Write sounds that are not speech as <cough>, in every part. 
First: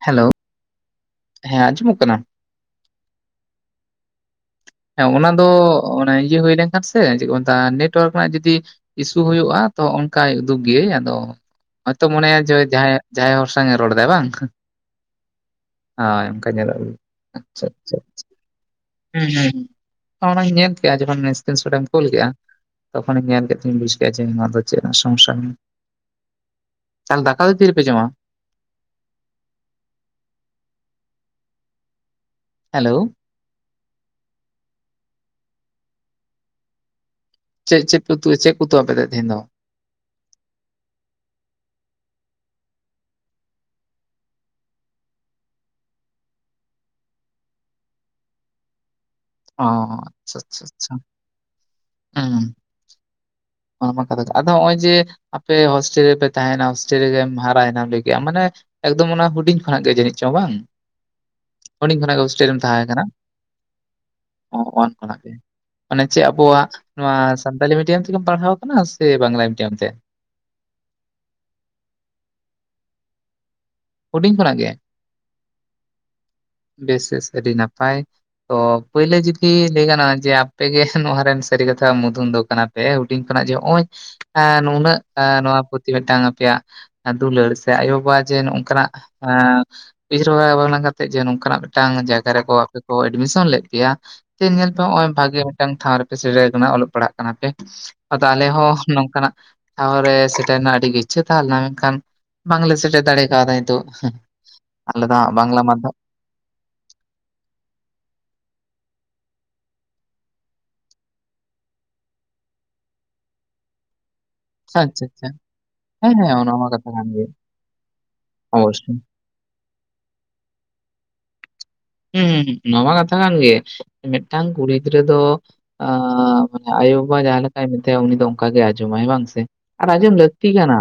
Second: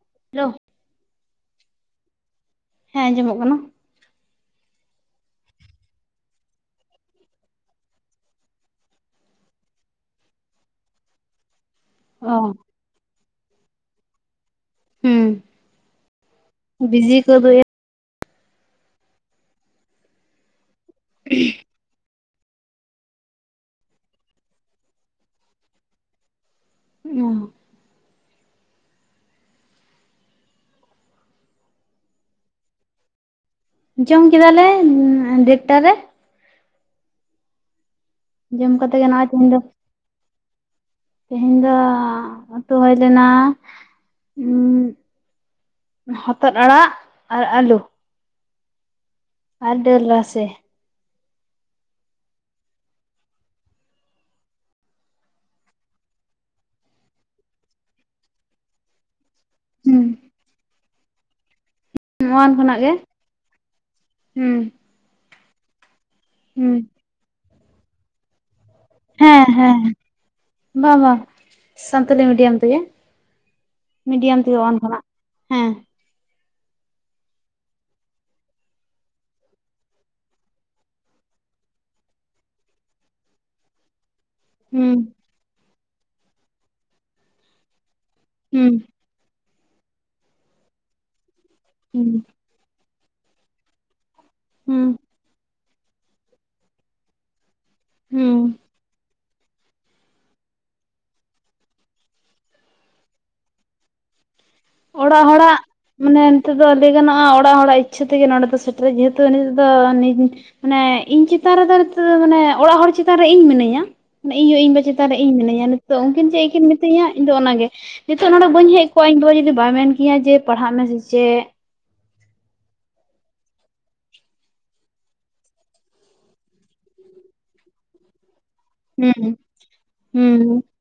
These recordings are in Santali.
ᱦᱮᱞᱳ ᱦᱮᱞᱳ ᱦᱮᱸ ᱟᱸᱡᱚᱢᱚᱜ ᱠᱟᱱᱟ ᱦᱮᱸ ᱟᱸᱡᱚᱢᱚᱜ ᱠᱟᱱᱟ ᱦᱮᱸ ᱚᱱᱟ ᱫᱚ ᱤᱭᱟᱹ ᱦᱩᱭ ᱞᱮᱱᱠᱷᱟᱱ ᱥᱮ ᱪᱮᱫ ᱠᱚ ᱢᱮᱛᱼᱟ ᱱᱮᱴᱳᱣᱟᱨᱠ ᱨᱮᱱᱟᱜ ᱡᱩᱫᱤ ᱤᱥᱩ ᱦᱩᱭᱩᱜᱼᱟ ᱛᱚ ᱚᱱᱠᱟᱭ ᱩᱫᱩᱜ ᱜᱤᱭᱟᱹᱭ ᱟᱫᱚ ᱦᱚᱭᱛᱚ ᱚ ᱢᱚᱱᱮᱭᱟ ᱡᱮ ᱡᱟᱦᱟᱸᱭ ᱡᱟᱦᱟᱸᱭ ᱦᱚᱲ ᱥᱟᱶ ᱨᱚᱲ ᱮᱫᱟᱭ ᱵᱟᱝ ᱦᱩᱸ ᱦᱚᱭ ᱚᱱᱠᱟ ᱧᱮᱞᱚᱜ ᱵᱤᱡᱤ ᱠᱚ ᱩᱫᱩᱜ ᱟᱪᱪᱷᱟ ᱮᱫ ᱟᱪᱪᱷᱟ ᱦᱩᱸ ᱦᱩᱸ ᱚᱱᱟᱧ ᱧᱮᱞ ᱠᱼᱟ ᱡᱚᱠᱷᱚᱱ ᱥᱠᱨᱤᱱ ᱥᱚᱴ ᱮᱢ ᱠᱩᱞ ᱠᱮᱼᱟ ᱛᱚᱠᱷᱚᱱᱤᱧ ᱧᱮᱞ ᱠᱮᱫ ᱛᱮ ᱵᱩᱡ ᱠᱮᱫᱟ ᱡᱮ ᱱᱚᱣᱟ ᱫᱚ ᱪᱮᱫ ᱨᱮᱱᱟᱜ ᱥᱚᱢᱚᱥᱥᱟ ᱚ ᱫᱟᱠᱟ ᱫᱚ ᱛᱤᱨᱮᱯᱮ ᱡᱚᱢᱟ ᱦᱮᱞᱳ ᱡᱚᱢ ᱠᱮᱫᱟᱞᱮ ᱰᱮᱰᱴᱟ ᱨᱮ᱾ ᱪᱮᱫ ᱪᱮᱫ ᱯᱮ ᱩᱛᱩ ᱪᱮᱫ ᱠᱚ ᱡᱚᱢ ᱩᱛᱩ ᱟᱯᱮ ᱠᱟᱛᱮ ᱜᱮ ᱛᱟᱦᱮᱸᱫ ᱱᱟᱭ ᱛᱮᱦᱮᱧ ᱫᱚ ᱛᱮᱦᱮᱧ ᱫᱚ ᱩᱛᱩ ᱦᱩᱭ ᱞᱮᱱᱟ, <inaudible> ᱦᱚᱛᱚᱫ ᱟᱲᱟᱜ ᱟᱨ ᱟᱞᱩ᱾ ᱚ ᱰᱟᱹᱞ ᱟᱪᱪᱷᱟ ᱨᱟᱥᱮ ᱟᱪᱪᱷᱟ ᱟᱪᱪᱷᱟ ᱦᱩᱸ᱾ ᱚᱱᱟ ᱠᱟᱛᱷᱟ ᱜᱮ ᱟᱫᱚ ᱱᱚᱜᱼᱚᱭ ᱡᱮ ᱟᱯᱮ ᱦᱳᱥᱴᱮᱞ ᱨᱮᱯᱮ ᱛᱟᱦᱮᱭᱮᱱᱟ ᱦᱳᱥᱴᱮᱞ ᱨᱮᱜᱮᱢ ᱦᱟᱨᱟᱭᱮᱱᱟᱢ ᱞᱟᱹᱭ ᱠᱮᱫᱟᱢ ᱢᱟᱱᱮ, ᱮᱠᱫᱚᱢ ᱚᱱᱟ ᱦᱩᱰᱤᱧ ᱠᱷᱚᱱᱟᱜ ᱜᱮ ᱦᱩᱸ ᱡᱟᱹᱱᱤᱡ ᱪᱚᱝ ᱵᱟᱝ? ᱦᱰᱤᱧ ᱠᱷᱚᱱᱟᱜ ᱜᱮ ᱦᱳᱥᱴᱮᱞ ᱱᱚᱣᱟᱱ ᱨᱮᱢ ᱠᱷᱚᱱᱟᱜ ᱛᱟᱦᱮᱸ ᱜᱮ ᱠᱟᱱᱟ? ᱦᱩᱸ <unintelligible> ᱠᱷᱚᱱᱟᱜᱼᱜᱮ, ᱪᱮᱫ ᱟᱵᱚᱣᱟᱜ ᱦᱩᱸ ᱱᱚᱣᱟ ᱥᱟᱱᱛᱟᱲᱤ ᱢᱤᱰᱤᱭᱟᱢ ᱛᱮᱜᱮᱢ ᱯᱟᱲᱦᱟᱣ ᱟᱠᱟᱱᱟ ᱼᱼ ᱦᱮᱸ ᱦᱮᱸ ᱵᱟᱝ ᱵᱟᱝ ᱥᱟᱱᱛᱟᱞᱤ ᱢᱤᱰᱤᱭᱟᱢ ᱛᱮᱜᱮ᱾ ᱦᱩᱰᱤᱧ ᱢᱤᱰᱤᱭᱟᱢ ᱛᱮᱜᱮ ᱜᱮ ᱳᱣᱟᱱ ᱠᱷᱚᱱᱟᱜ ᱦᱮᱸ᱾ ᱵᱮᱥ ᱵᱮᱥ ᱟᱹᱰᱤ ᱱᱟᱯᱟᱭ, ᱛᱚ ᱯᱳᱭᱞᱳ ᱡᱩᱫᱤ ᱞᱟᱹᱭ ᱜᱟᱱᱚᱜᱼᱟ ᱡᱮ ᱟᱯᱮᱜ ᱜᱮ ᱱᱚᱣᱟ ᱨᱮᱱ ᱥᱟᱹᱨᱤ ᱠᱟᱛᱷᱟ ᱢᱩᱫᱷᱩᱱ ᱫᱚ ᱠᱟᱱᱟ ᱯᱮ ᱦᱩᱰᱤᱧ ᱠᱷᱚᱱᱟᱜ ᱡᱮ ᱦᱚᱸᱜᱼᱚᱭ, ᱮᱸ ᱱᱩᱱᱟᱹᱜ ᱦᱩᱸ ᱱᱚᱣᱟ ᱯᱨᱚᱛᱤ ᱢᱤᱫᱴᱟᱝ ᱟᱯᱮᱭᱟᱜ ᱫᱩᱞᱟᱹᱲ ᱥᱮ ᱟᱭᱳᱵᱟᱵᱟ ᱡᱮ ᱦᱩᱸ ᱱᱚᱝᱠᱟᱱᱟᱜ, ᱩᱭᱦᱟᱨ ᱵᱟᱵᱱᱟ ᱠᱟᱛᱮ ᱡᱮ ᱱᱚᱝᱠᱟᱱᱟᱜ ᱢᱤᱫᱴᱟᱝ ᱦᱩᱸ ᱡᱟᱭᱜᱟ ᱨᱮᱠᱚ, ᱠᱚ ᱮᱰᱢᱤᱥᱚᱱ ᱞᱮᱫ ᱯᱮᱭᱟ ᱥᱮ ᱧᱮᱞ ᱯᱮ ᱦᱩᱸ ᱱᱚᱜ ᱚᱭ ᱵᱷᱟᱜᱤ ᱢᱤᱫᱴᱟᱝ ᱴᱷᱟᱶ ᱨᱮᱯᱮ ᱥᱮᱴᱮᱨ ᱟᱠᱟᱱᱟ ᱚᱞᱚᱜ ᱯᱟᱲᱦᱟᱜ ᱠᱟᱱᱟ ᱯᱮ᱾ ᱟᱫᱚ ᱦᱩᱸ ᱟᱞᱮ ᱦᱚᱸ ᱱᱚᱝᱠᱟᱱᱟᱜ ᱴᱷᱟᱣᱨᱮ ᱥᱮᱴᱮᱨ ᱟᱹᱰᱤ ᱜᱮ ᱤᱪᱷᱟᱹ ᱛᱟᱦᱮᱸ ᱞᱮᱱᱟ ᱢᱮᱱᱠᱷᱟᱱ ᱵᱟᱝᱞᱮ ᱥᱮᱴᱮᱨ ᱫᱟᱲᱮ ᱠᱟᱣ ᱫᱟ᱾ ᱛᱚᱜ ᱦᱮᱸ ᱚᱲᱟᱜ ᱦᱚᱲᱟᱜ ᱢᱟᱱᱮᱱ ᱛᱮᱫᱚ ᱞᱟᱹᱭ ᱜᱟᱱᱚᱜᱼᱟ ᱚᱲᱟᱜ ᱦᱚᱲᱟᱜ ᱤᱪᱪᱷᱟᱹ ᱛᱮᱜᱮ ᱱᱚᱰᱮ ᱫᱚ ᱥᱮᱴᱮᱨ, ᱡᱮᱦᱮᱛᱩ ᱱᱤᱛ ᱫᱚ ᱱᱤ <unintelligible> ᱢᱟᱱᱮ ᱤᱧ ᱪᱮᱛᱟᱱ ᱨᱮᱫᱚ ᱱᱤᱛᱚᱜ ᱫᱚ ᱢᱟᱱᱮ ᱚᱲᱟᱜ ᱦᱚᱲ ᱪᱮᱛᱟᱱ ᱨᱮ ᱤᱧ ᱢᱤᱱᱟᱹᱧᱟ, ᱤᱧᱭᱩ ᱤᱧ ᱟᱪᱪᱷᱟ ᱵᱟ ᱪᱮᱛᱟᱱ ᱨᱮ ᱟᱪᱪᱷᱟ ᱤᱧ ᱢᱤᱱᱟᱹᱧᱟ ᱱᱤᱛᱚᱜ ᱦᱮᱸ, ᱩᱱᱠᱤᱱ ᱦᱮᱸ ᱪᱮᱫ ᱠᱤᱱ ᱚᱱᱟᱢᱟ ᱠᱟᱛᱷᱟ ᱢᱤᱛᱟᱹᱧᱟ ᱠᱟᱱ ᱜᱮ ᱤᱧᱫᱚ ᱚᱱᱟᱜᱮ᱾ ᱱᱤᱛᱚᱜ ᱱᱚᱸᱰᱮ ᱵᱟᱹᱧ ᱦᱮᱡ ᱚᱵᱚᱥᱥᱳᱭ᱾ ᱠᱚᱜᱼᱟ ᱤᱧ ᱫᱚ ᱡᱩᱫᱤ ᱵᱟᱭ ᱢᱮᱱ ᱠᱤᱧᱟᱹ ᱡᱮ ᱯᱟᱲᱦᱟᱜ ᱢᱮ ᱥᱮ ᱪᱮᱫ᱾ ᱦᱩᱸ ᱱᱚᱶᱟ ᱠᱟᱛᱷᱟ ᱠᱟᱱ ᱜᱮ, ᱢᱤᱫᱴᱟᱝ ᱠᱩᱲᱤ ᱜᱤᱫᱽᱨᱟᱹ ᱫᱚ ᱟ ᱢᱟᱱᱮ ᱟᱭᱳᱵᱟᱵᱟ ᱡᱟᱦᱟᱸ ᱞᱮᱠᱟᱭ ᱢᱮᱛᱟᱭᱟ ᱩᱱᱤ ᱫᱚ ᱚᱱᱠᱟᱜᱮᱭ ᱟ ᱡᱚᱢᱟᱭ ᱵᱟᱝ ᱦᱩᱸ ᱥᱮ ᱟᱨ ᱟᱸᱡᱚᱢ ᱞᱟᱹᱠᱛᱤ ᱦᱩᱸ ᱠᱟᱱᱟ